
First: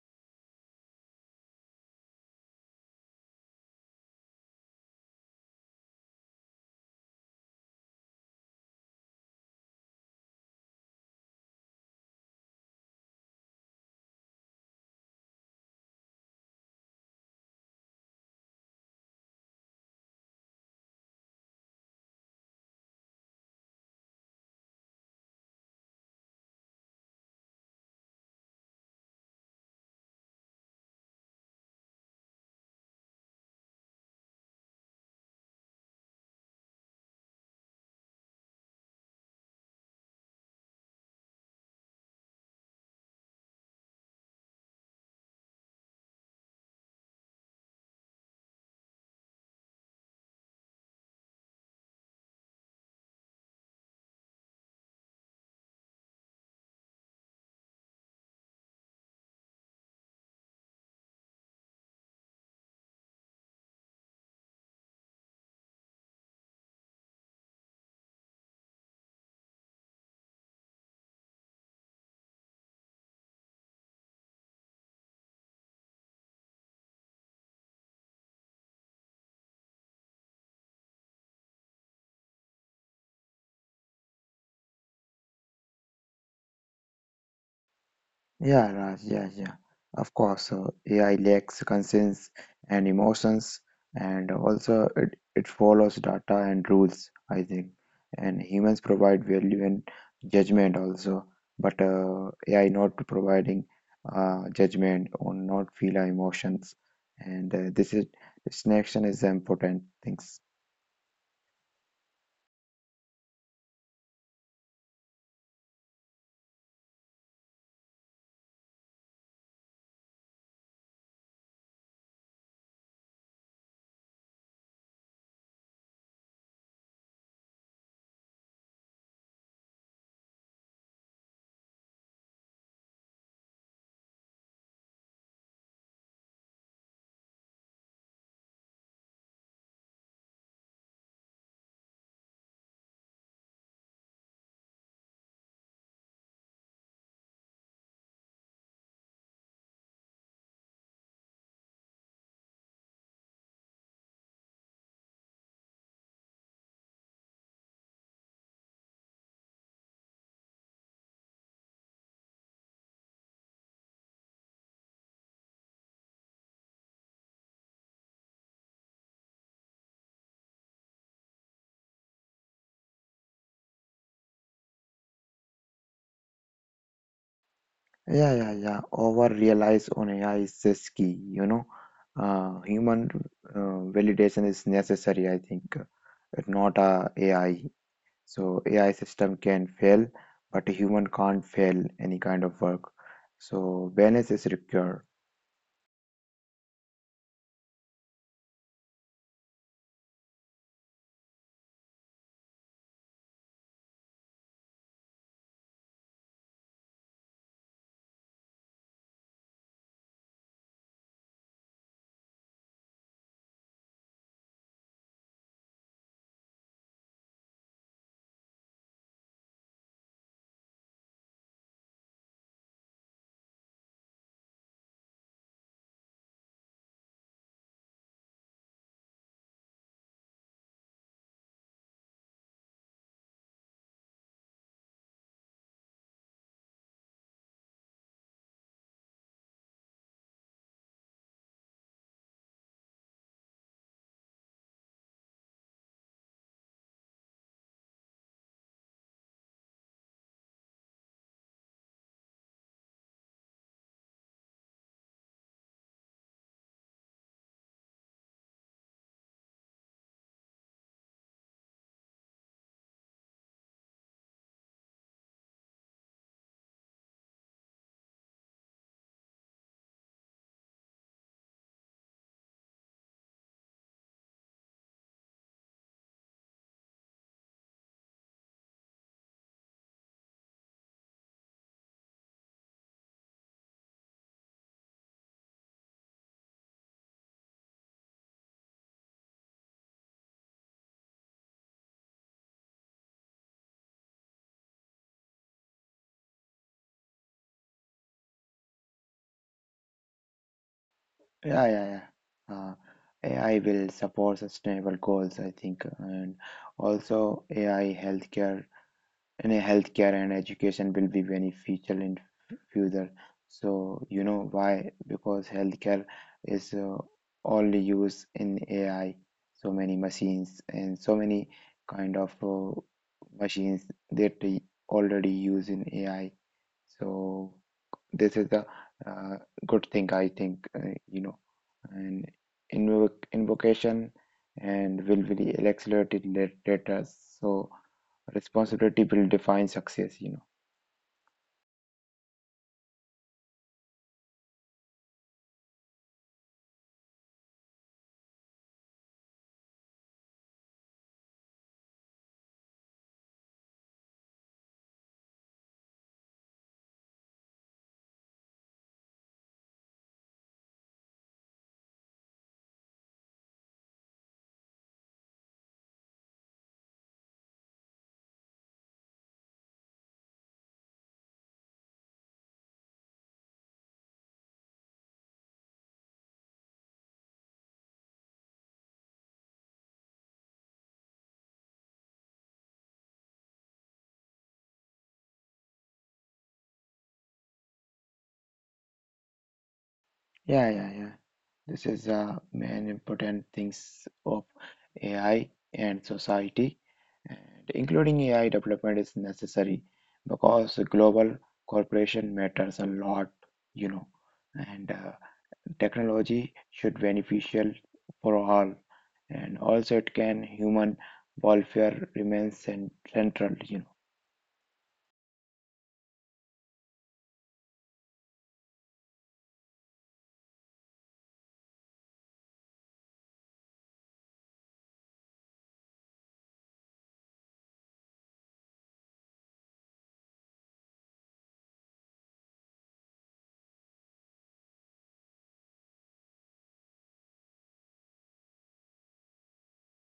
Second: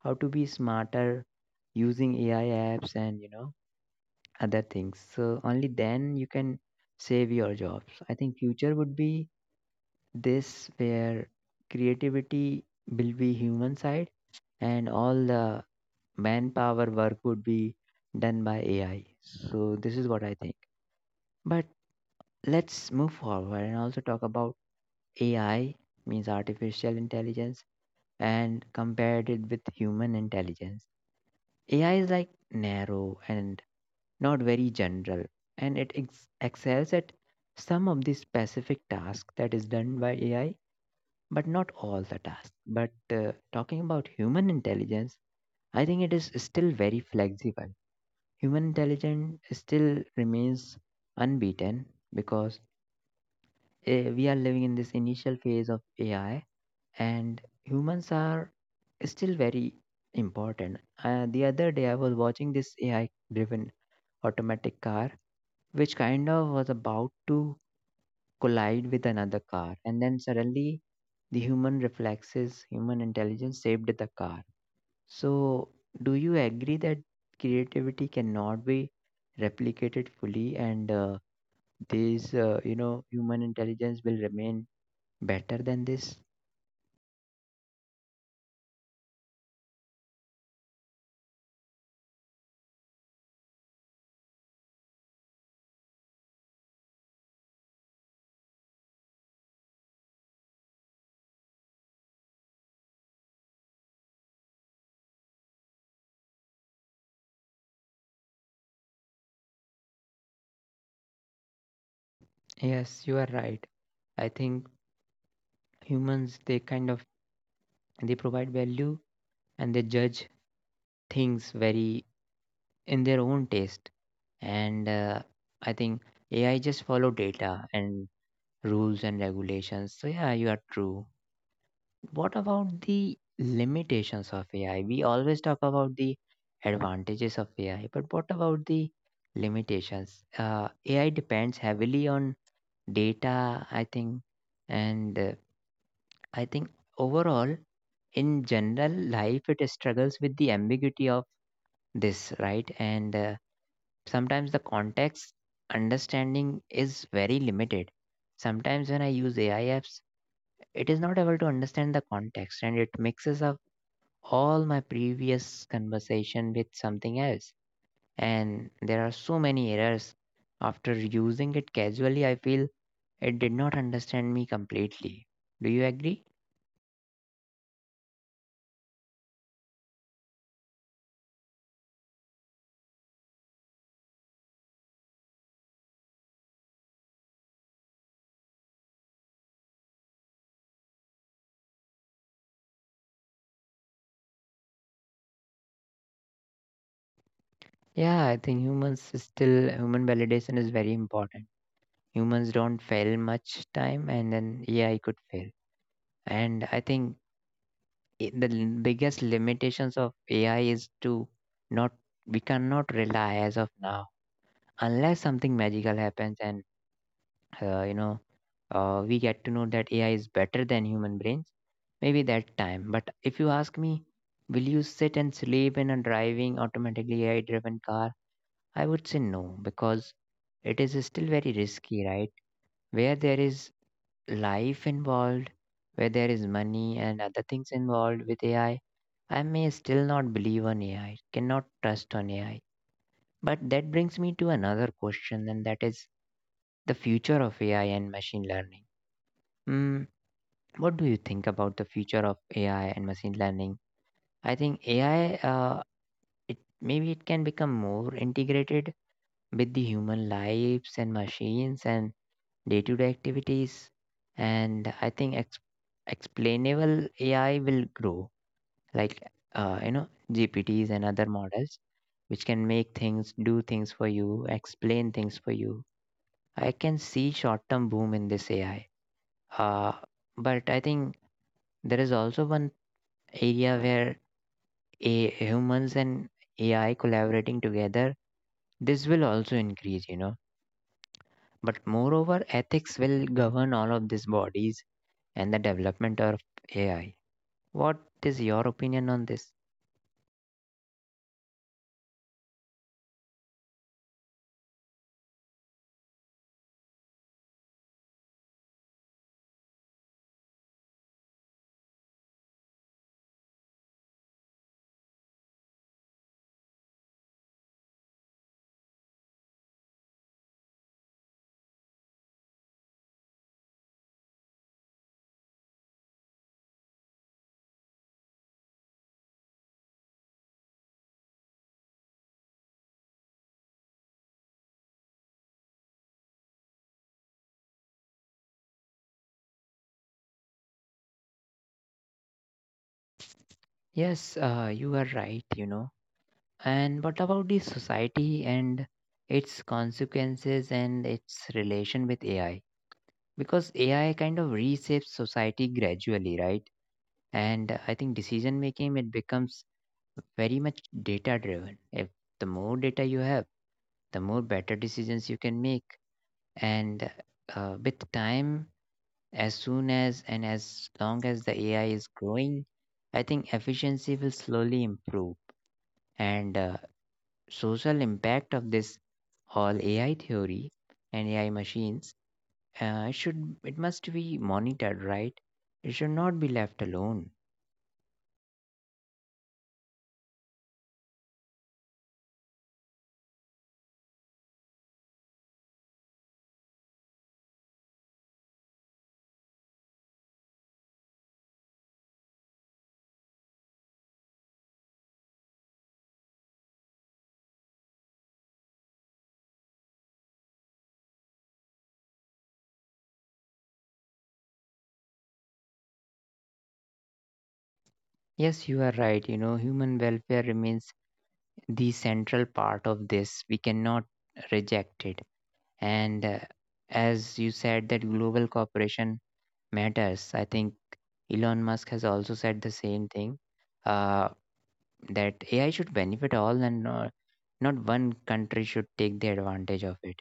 A: how to be smarter using AI apps and, you know, other things. So only then you can save your jobs. I think future would be this, where creativity will be human side and all the manpower work would be done by AI. So this is what I think. But let's move forward and also talk about AI means artificial intelligence and compared it with human intelligence. AI is like narrow and not very general, and it excels at some of the specific tasks that is done by AI, but not all the tasks. But talking about human intelligence, I think it is still very flexible. Human intelligence still remains unbeaten, because we are living in this initial phase of AI and humans are still very important. The other day, I was watching this AI driven automatic car, which kind of was about to collide with another car, and then suddenly the human reflexes, human intelligence saved the car. So, do you agree that creativity cannot be replicated fully, and this, you know, human intelligence will remain better than this?
B: Yeah, Raj, yeah, yeah. Of course, AI lacks conscience and emotions, and also it follows data and rules, I think. And humans provide value and judgment also, but AI not providing judgment or not feel our emotions. And this connection is important things.
A: Yes, you are right. I think humans, they kind of they provide value and they judge things very in their own taste. And I think AI just follow data and rules and regulations. So yeah, you are true. What about the limitations of AI? We always talk about the advantages of AI, but what about the limitations? AI depends heavily on data, I think, and I think overall, in general life, it struggles with the ambiguity of this, right? And sometimes the context understanding is very limited. Sometimes when I use AI apps, it is not able to understand the context and it mixes up all my previous conversation with something else. And there are so many errors. After using it casually, I feel it did not understand me completely. Do you agree?
B: Yeah, yeah, yeah. Over reliance on AI is just key, you know. Human validation is necessary, I think, but not AI. So AI system can fail, but a human can't fail any kind of work. So balance is required.
A: Yeah, I think humans still, human validation is very important. Humans don't fail much time, and then AI could fail. And I think biggest limitations of AI is to not, we cannot rely as of now, unless something magical happens and, you know, we get to know that AI is better than human brains, maybe that time. But if you ask me, will you sit and sleep in a driving automatically AI driven car? I would say no, because it is still very risky, right? Where there is life involved, where there is money and other things involved with AI, I may still not believe on AI, cannot trust on AI. But that brings me to another question, and that is the future of AI and machine learning. Hmm, what do you think about the future of AI and machine learning? I think AI, it maybe it can become more integrated with the human lives and machines and day-to-day activities, and I think explainable AI will grow, like you know, GPTs and other models, which can make things, do things for you, explain things for you. I can see short-term boom in this AI, uh, but I think there is also one area where a humans and AI collaborating together, this will also increase, you know. But moreover, ethics will govern all of these bodies and the development of AI. What is your opinion on this?
B: Yeah, yeah, yeah. Uh, AI will support sustainable goals, I think, and also AI healthcare and uh, healthcare and education will be beneficial in future. So you know why? Because healthcare is only used in AI. So many machines and so many kind of machines that they already use in AI. So this is the uh, good thing, I think, you know. And invocation and will be accelerated lat- later. So. Responsibility will define success, you know.
A: Yes, you are right, you know. And what about the society and its consequences and its relation with AI? Because AI kind of reshapes society gradually, right? And I think decision making, it becomes very much data driven. If the more data you have, the more better decisions you can make. And with time, as soon as and as long as the AI is growing, I think efficiency will slowly improve. And social impact of this whole AI theory and AI machines should, it must be monitored, right? It should not be left alone.
B: Yeah, yeah, yeah. This is main important things of AI and society, and including AI development is necessary because global cooperation matters a lot, you know, and technology should beneficial for all, and also it can human welfare remains central, you know.
A: Yes, you are right. You know, human welfare remains the central part of this. We cannot reject it, and as you said, that global cooperation matters. I think Elon Musk has also said the same thing, uh, that AI should benefit all and not one country should take the advantage of it.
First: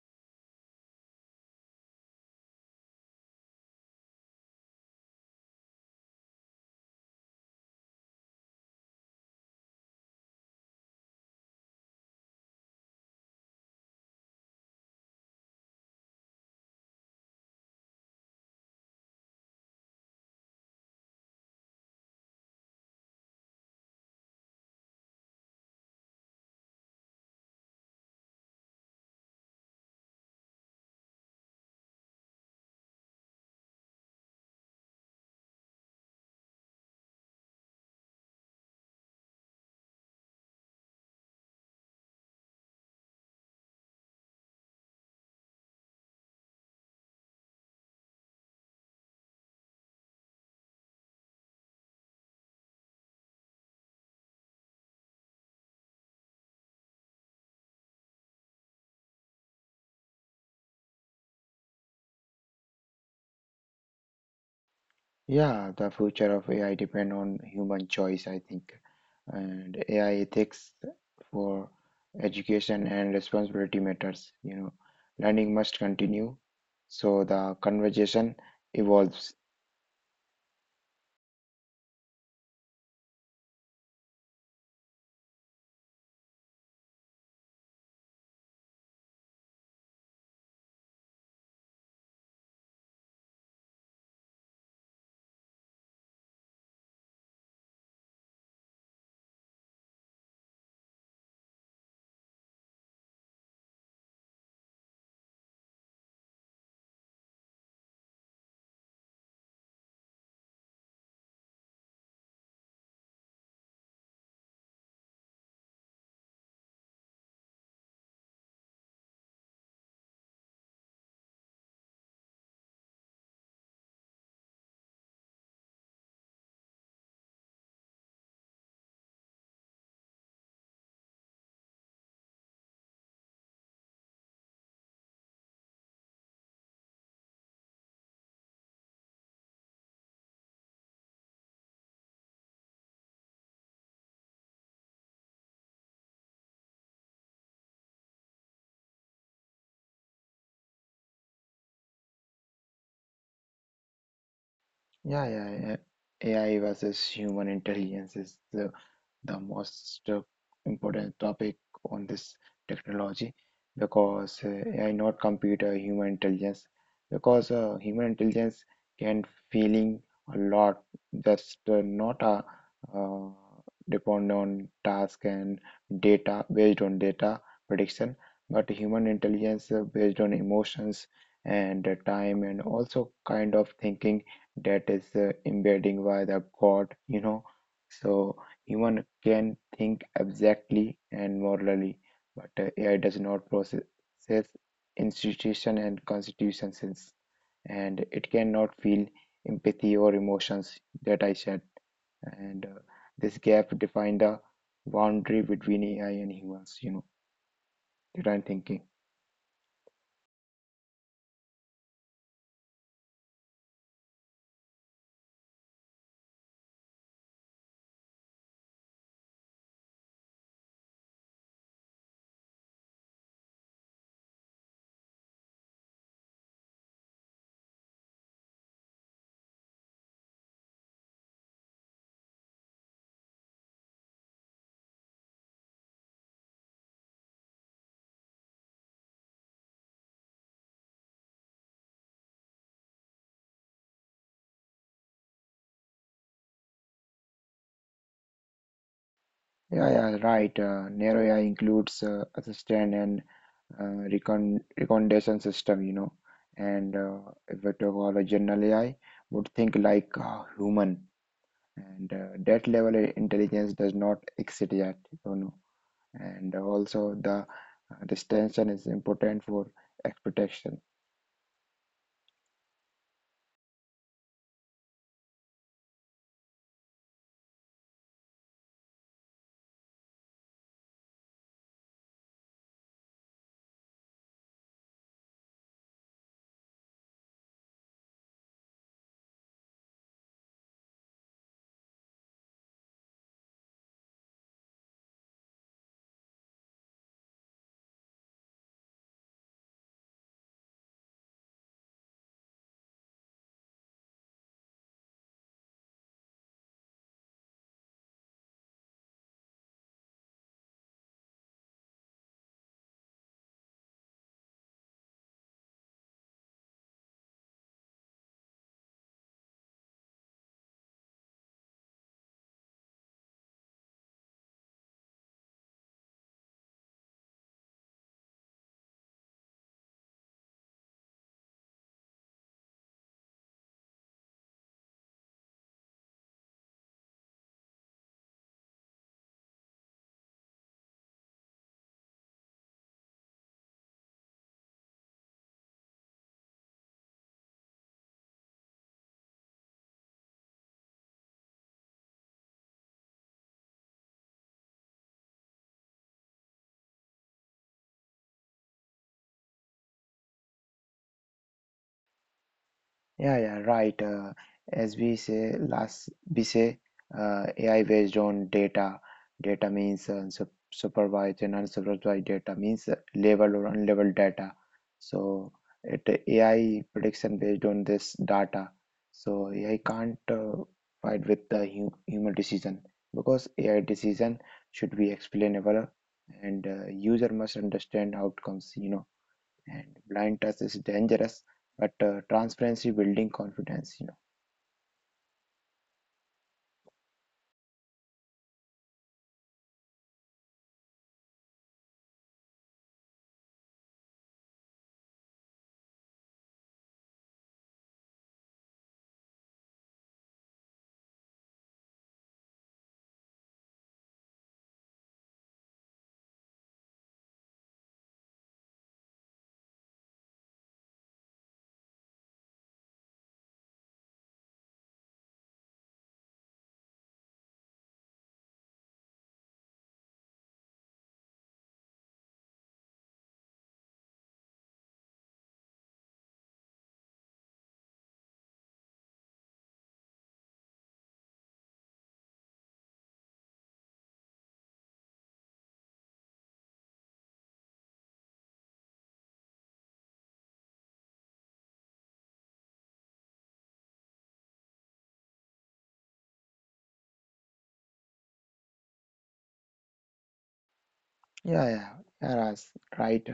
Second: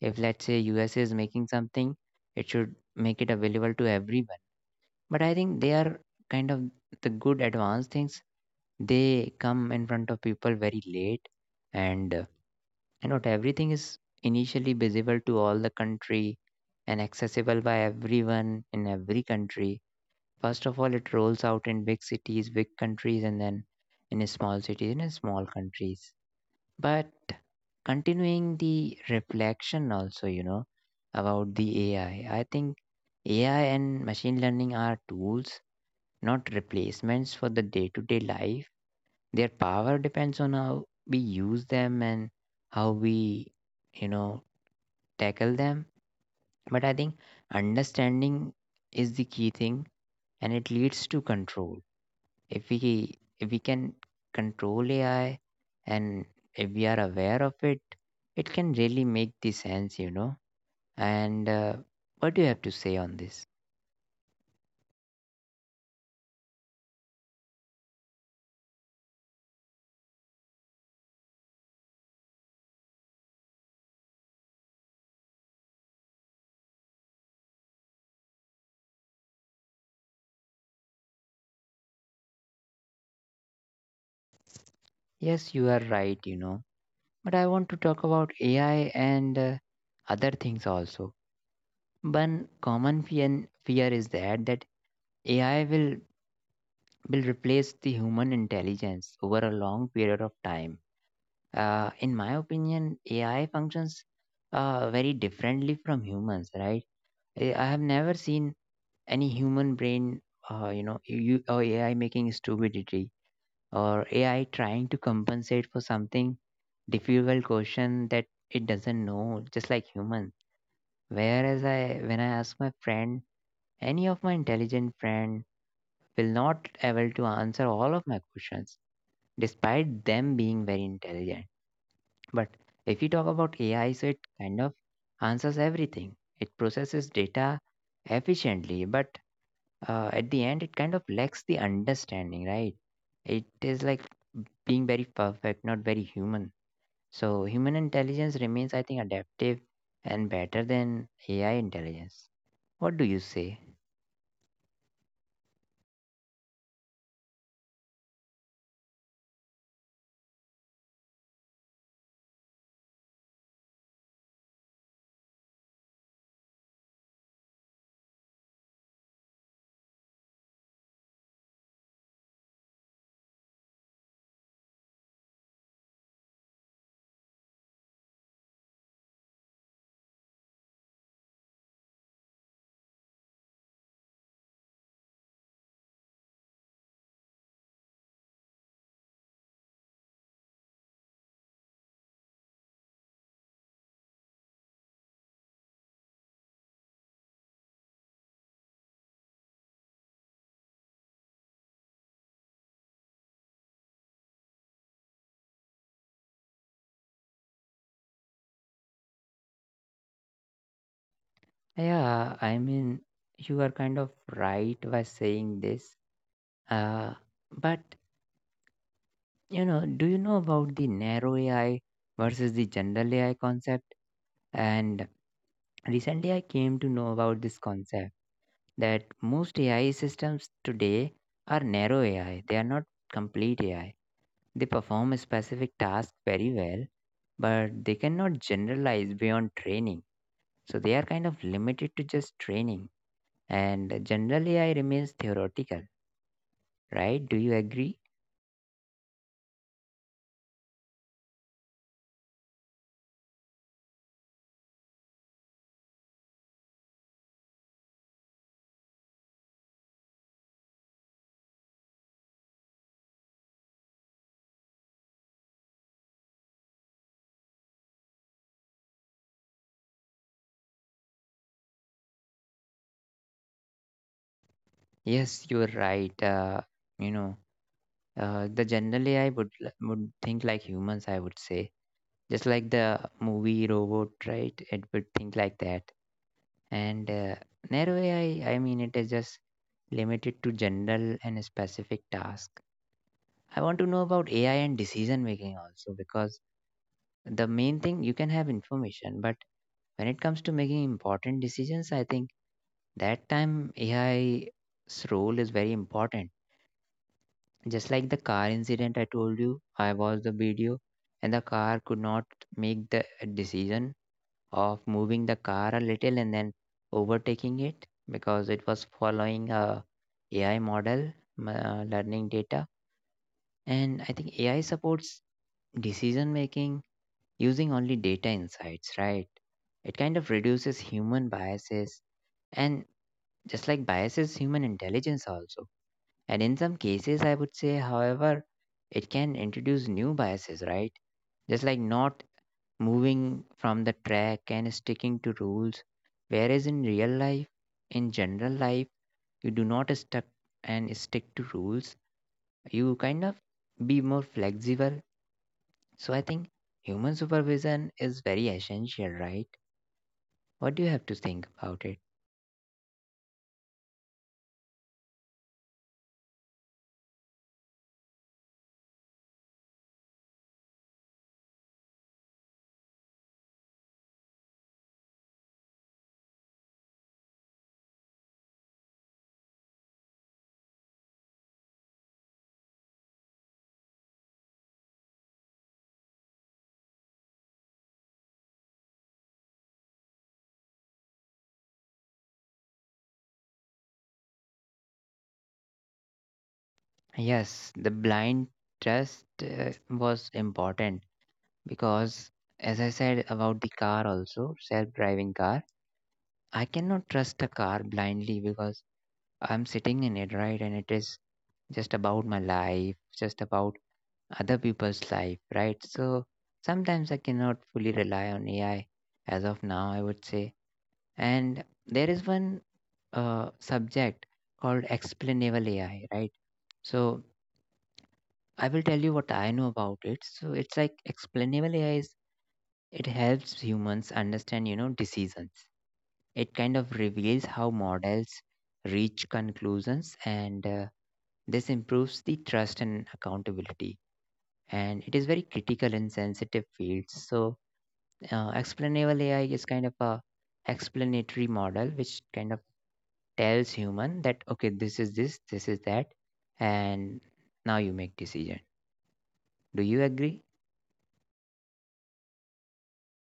A: If let's say US is making something, it should make it available to everyone. But I think they are kind of, the good advanced things, they come in front of people very late. And uh, and not everything is initially visible to all the country and accessible by everyone in every country. First of all, it rolls out in big cities, big countries, and then in small cities and in small countries. But continuing the reflection also, you know, about the AI, I think AI and machine learning are tools, not replacements for the day to day life. Their power depends on how we use them and how we, you know, tackle them. But I think understanding is the key thing, and it leads to control. If we can control AI, and if we are aware of it, it can really make the sense, you know. And What do you have to say on this?
B: Yeah, the future of AI depend on human choice, I think, and AI ethics for education and responsibility matters. You know, learning must continue, so the conversation evolves.
A: Yes, you are right, you know. But I want to talk about AI and other things also. One common fear is that AI will replace the human intelligence over a long period of time. In my opinion, AI functions very differently from humans, right? I have never seen any human brain, you know, you, or AI making stupidity or AI trying to compensate for something difficult question that it doesn't know, just like human. Whereas I, when I ask my friend, any of my intelligent friend will not able to answer all of my questions despite them being very intelligent. But if you talk about AI, so it kind of answers everything. It processes data efficiently, but at the end, it kind of lacks the understanding, right? It is like being very perfect, not very human. So human intelligence remains, I think, adaptive and better than AI intelligence. What do you say?
B: Yeah, yeah, yeah. AI versus human intelligence is the most important topic on this technology because AI not compete human intelligence because human intelligence can feeling a lot, just not a uh, depend on task and data, based on data prediction, but human intelligence based on emotions and time and also kind of thinking that is embedding by the god, you know. So human can think abstractly and morally, but AI does not process institution and constitutions, and it cannot feel empathy or emotions that I said. And this gap define the boundary between AI and humans. You know that I'm thinking.
A: Yeah, I mean, you are kind of right by saying this. Uh, but you know, do you know about the narrow AI versus the general AI concept? And recently I came to know about this concept that most AI systems today are narrow AI. They are not complete AI. They perform a specific task very well, but they cannot generalize beyond training. So they are kind of limited to just training. And general AI remains theoretical, right? Do you agree?
B: Yeah, yeah, right. Narrow AI includes assistant and recon recommendation system, you know. And if we talk about a general AI, would think like a human, and that level of intelligence does not exist yet, you know. And also the distinction is important for expectation.
A: Yes, you're right. You know, the general AI would would think like humans, I would say, just like the movie robot, right? It would think like that. And narrow AI, I mean, it is just limited to general and specific task. I want to know about AI and decision making also, because the main thing, you can have information, but when it comes to making important decisions, I think that time AI's role is very important. Just like the car incident I told you, I watched the video and the car could not make the decision of moving the car a little and then overtaking it, because it was following a AI model, learning data. And I think AI supports decision making using only data insights, right? It kind of reduces human biases and just like biases human intelligence also, and in some cases, I would say, however, it can introduce new biases, right? Just like not moving from the track and sticking to rules. Whereas in real life, in general life, you do not stuck and stick to rules. You kind of be more flexible. So I think human supervision is very essential, right? What do you have to think about it?
B: Yeah, yeah, right. As we say last, we say AI based on data. Data means supervised and unsupervised data means labeled or unlabeled data. So it AI prediction based on this data. So AI can't fight with the hu human decision because AI decision should be explainable, and user must understand outcomes, you know, and blind trust is dangerous, but transparency building confidence, you know.
A: Yes, the blind trust was important because, as I said about the car also, self-driving car, I cannot trust a car blindly because I'm sitting in it, right? And it is just about my life, just about other people's life, right? So sometimes I cannot fully rely on AI as of now, I would say. And there is one subject called explainable AI, right? So I will tell you what I know about it. So it's like, explainable AI is, it helps humans understand, you know, decisions. It kind of reveals how models reach conclusions, and this improves the trust and accountability, and it is very critical in sensitive fields. So explainable AI is kind of a explanatory model which kind of tells human that, okay, this is this, this is that, and now you make decision. Do you agree?
B: Yeah, yeah yeah, that's right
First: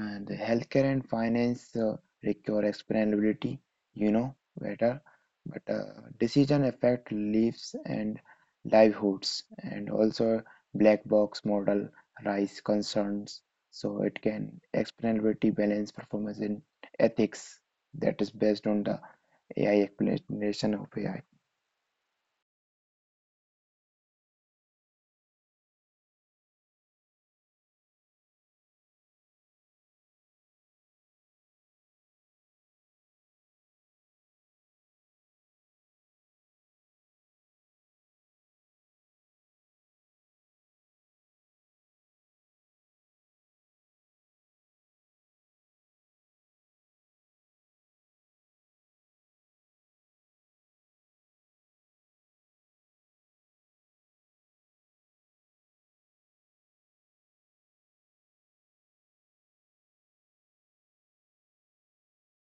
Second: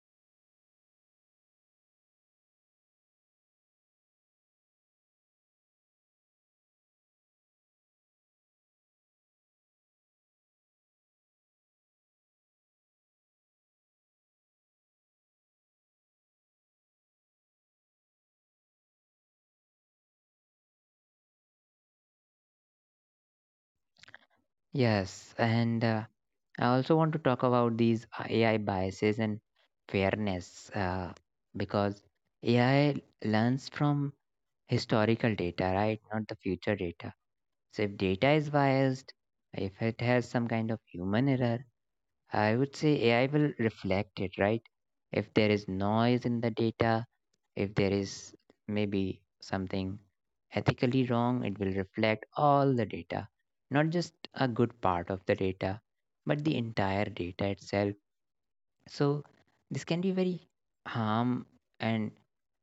B: and the healthcare and finance require explainability you know better but decision affect lives and livelihoods and also black box model rise concerns so it can explainability balance performance in ethics that is based on the AI explanation of AI
A: Yes, and I also want to talk about these AI biases and fairness because AI learns from historical data, right? Not the future data. So if data is biased, if it has some kind of human error, I would say AI will reflect it, right? If there is noise in the data, if there is maybe something ethically wrong, it will reflect all the data, not just a good part of the data, but the entire data itself. So, this can be very harm and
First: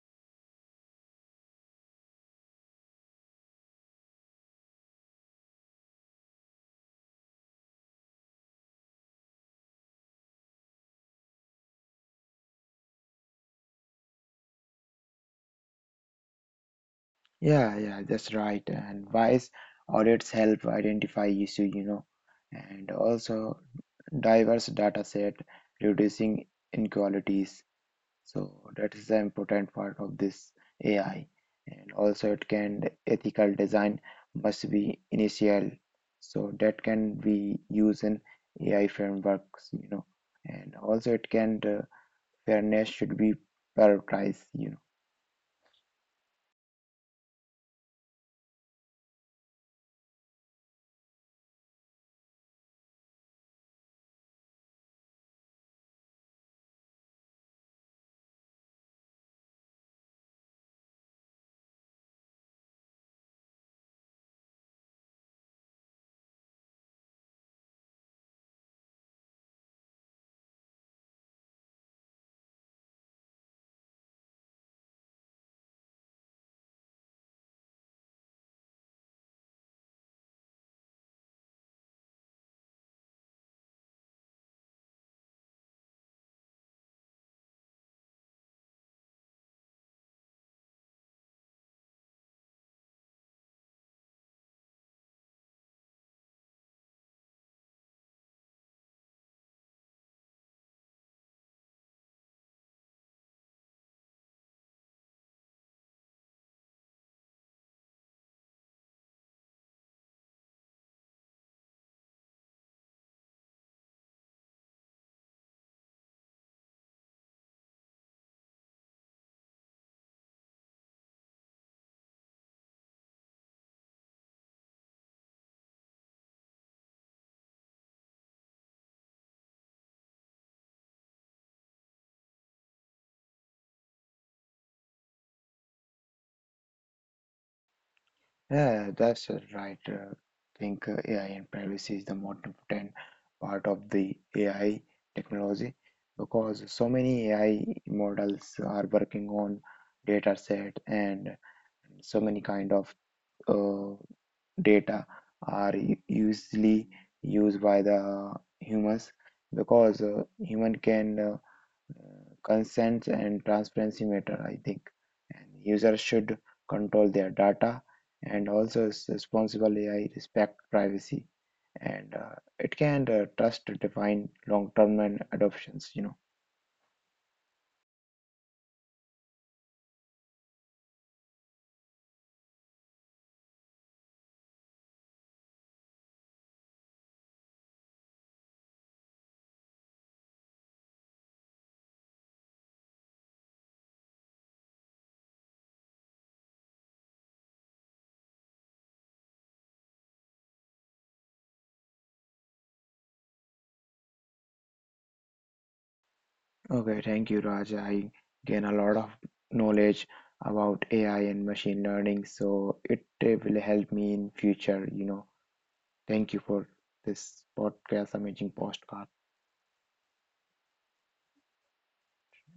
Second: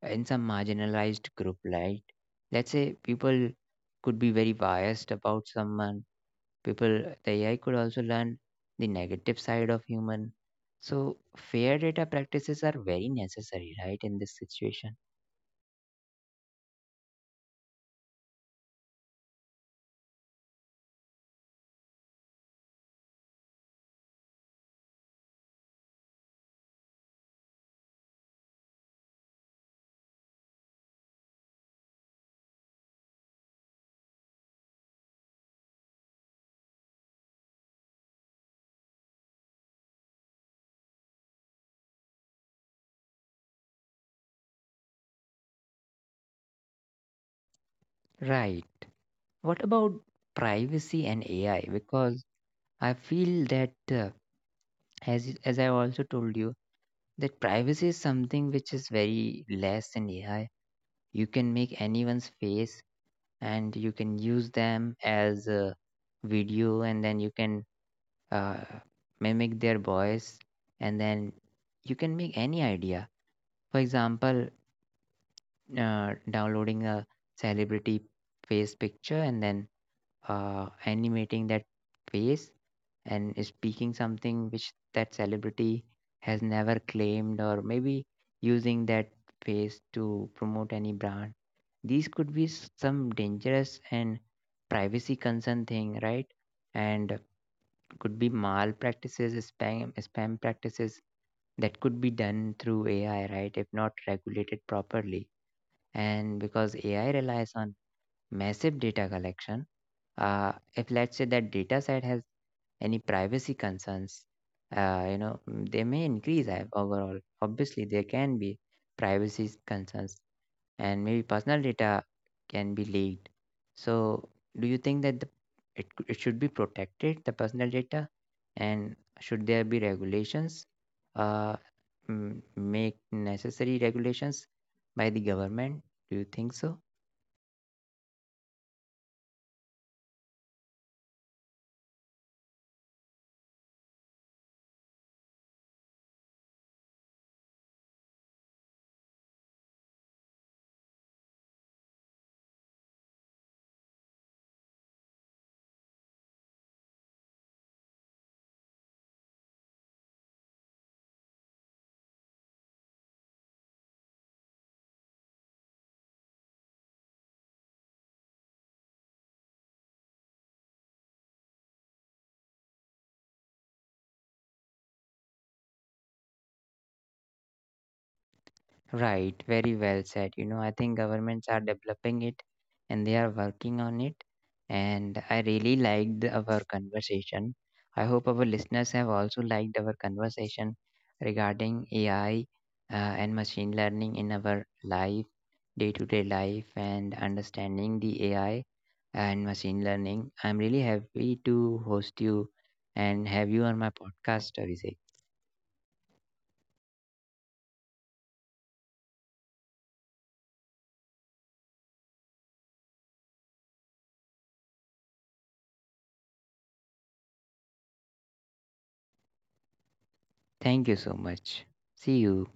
A: in some marginalized group, right? Let's say people could be very biased about someone. People, the AI could also learn the negative side of human. So, fair data practices are very necessary, right, in this situation?
B: yeah, yeah, that's right. And wise audits help identify issue, you know, and also diverse data set, reducing inequalities. So that is the important part of this AI. And also it can ethical design must be initial. So that can be used in AI frameworks, you know, and also it can fairness should be prioritized, you know.
A: Right. What about privacy and AI? Because I feel that, as as I also told you, that privacy is something which is very less in AI. You can make anyone's face, and you can use them as a video, and then you can uh, mimic their voice, and then you can make any idea. For example, downloading a celebrity face picture and then animating that face and is speaking something which that celebrity has never claimed, or maybe using that face to promote any brand. These could be some dangerous and privacy concern thing, right? And could be mal practices, spam practices that could be done through AI, right, if not regulated properly. And because AI relies on massive data collection, if let's say that data set has any privacy concerns, you know, they may increase overall, obviously there can be privacy concerns, and maybe personal data can be leaked. So do you think that it should be protected, the personal data, and should there be regulations, uh, make necessary regulations by the government? Do you think so?
B: Yeah, that's right. I think AI and privacy is the most important part of the AI technology because so many AI models are working on data set, and so many kind of uh, data are usually used by the humans because human can consent and transparency matter, I think. And users should control their data, and also responsible AI respect privacy, and it can trust to define long-term and adoptions, you know.
A: Right, very well said. You know, I think governments are developing it and they are working on it. And I really liked our conversation. I hope our listeners have also liked our conversation regarding AI and machine learning in our life, day to day life, and understanding the AI and machine learning. I'm really happy to host you and have you on my podcast, Abhishek.
B: Okay, thank you, Raj. I gain a lot of knowledge about AI and machine learning, so it will help me in future, you know. Thank you for this podcast, amazing podcast.
A: Thank you so much. See you.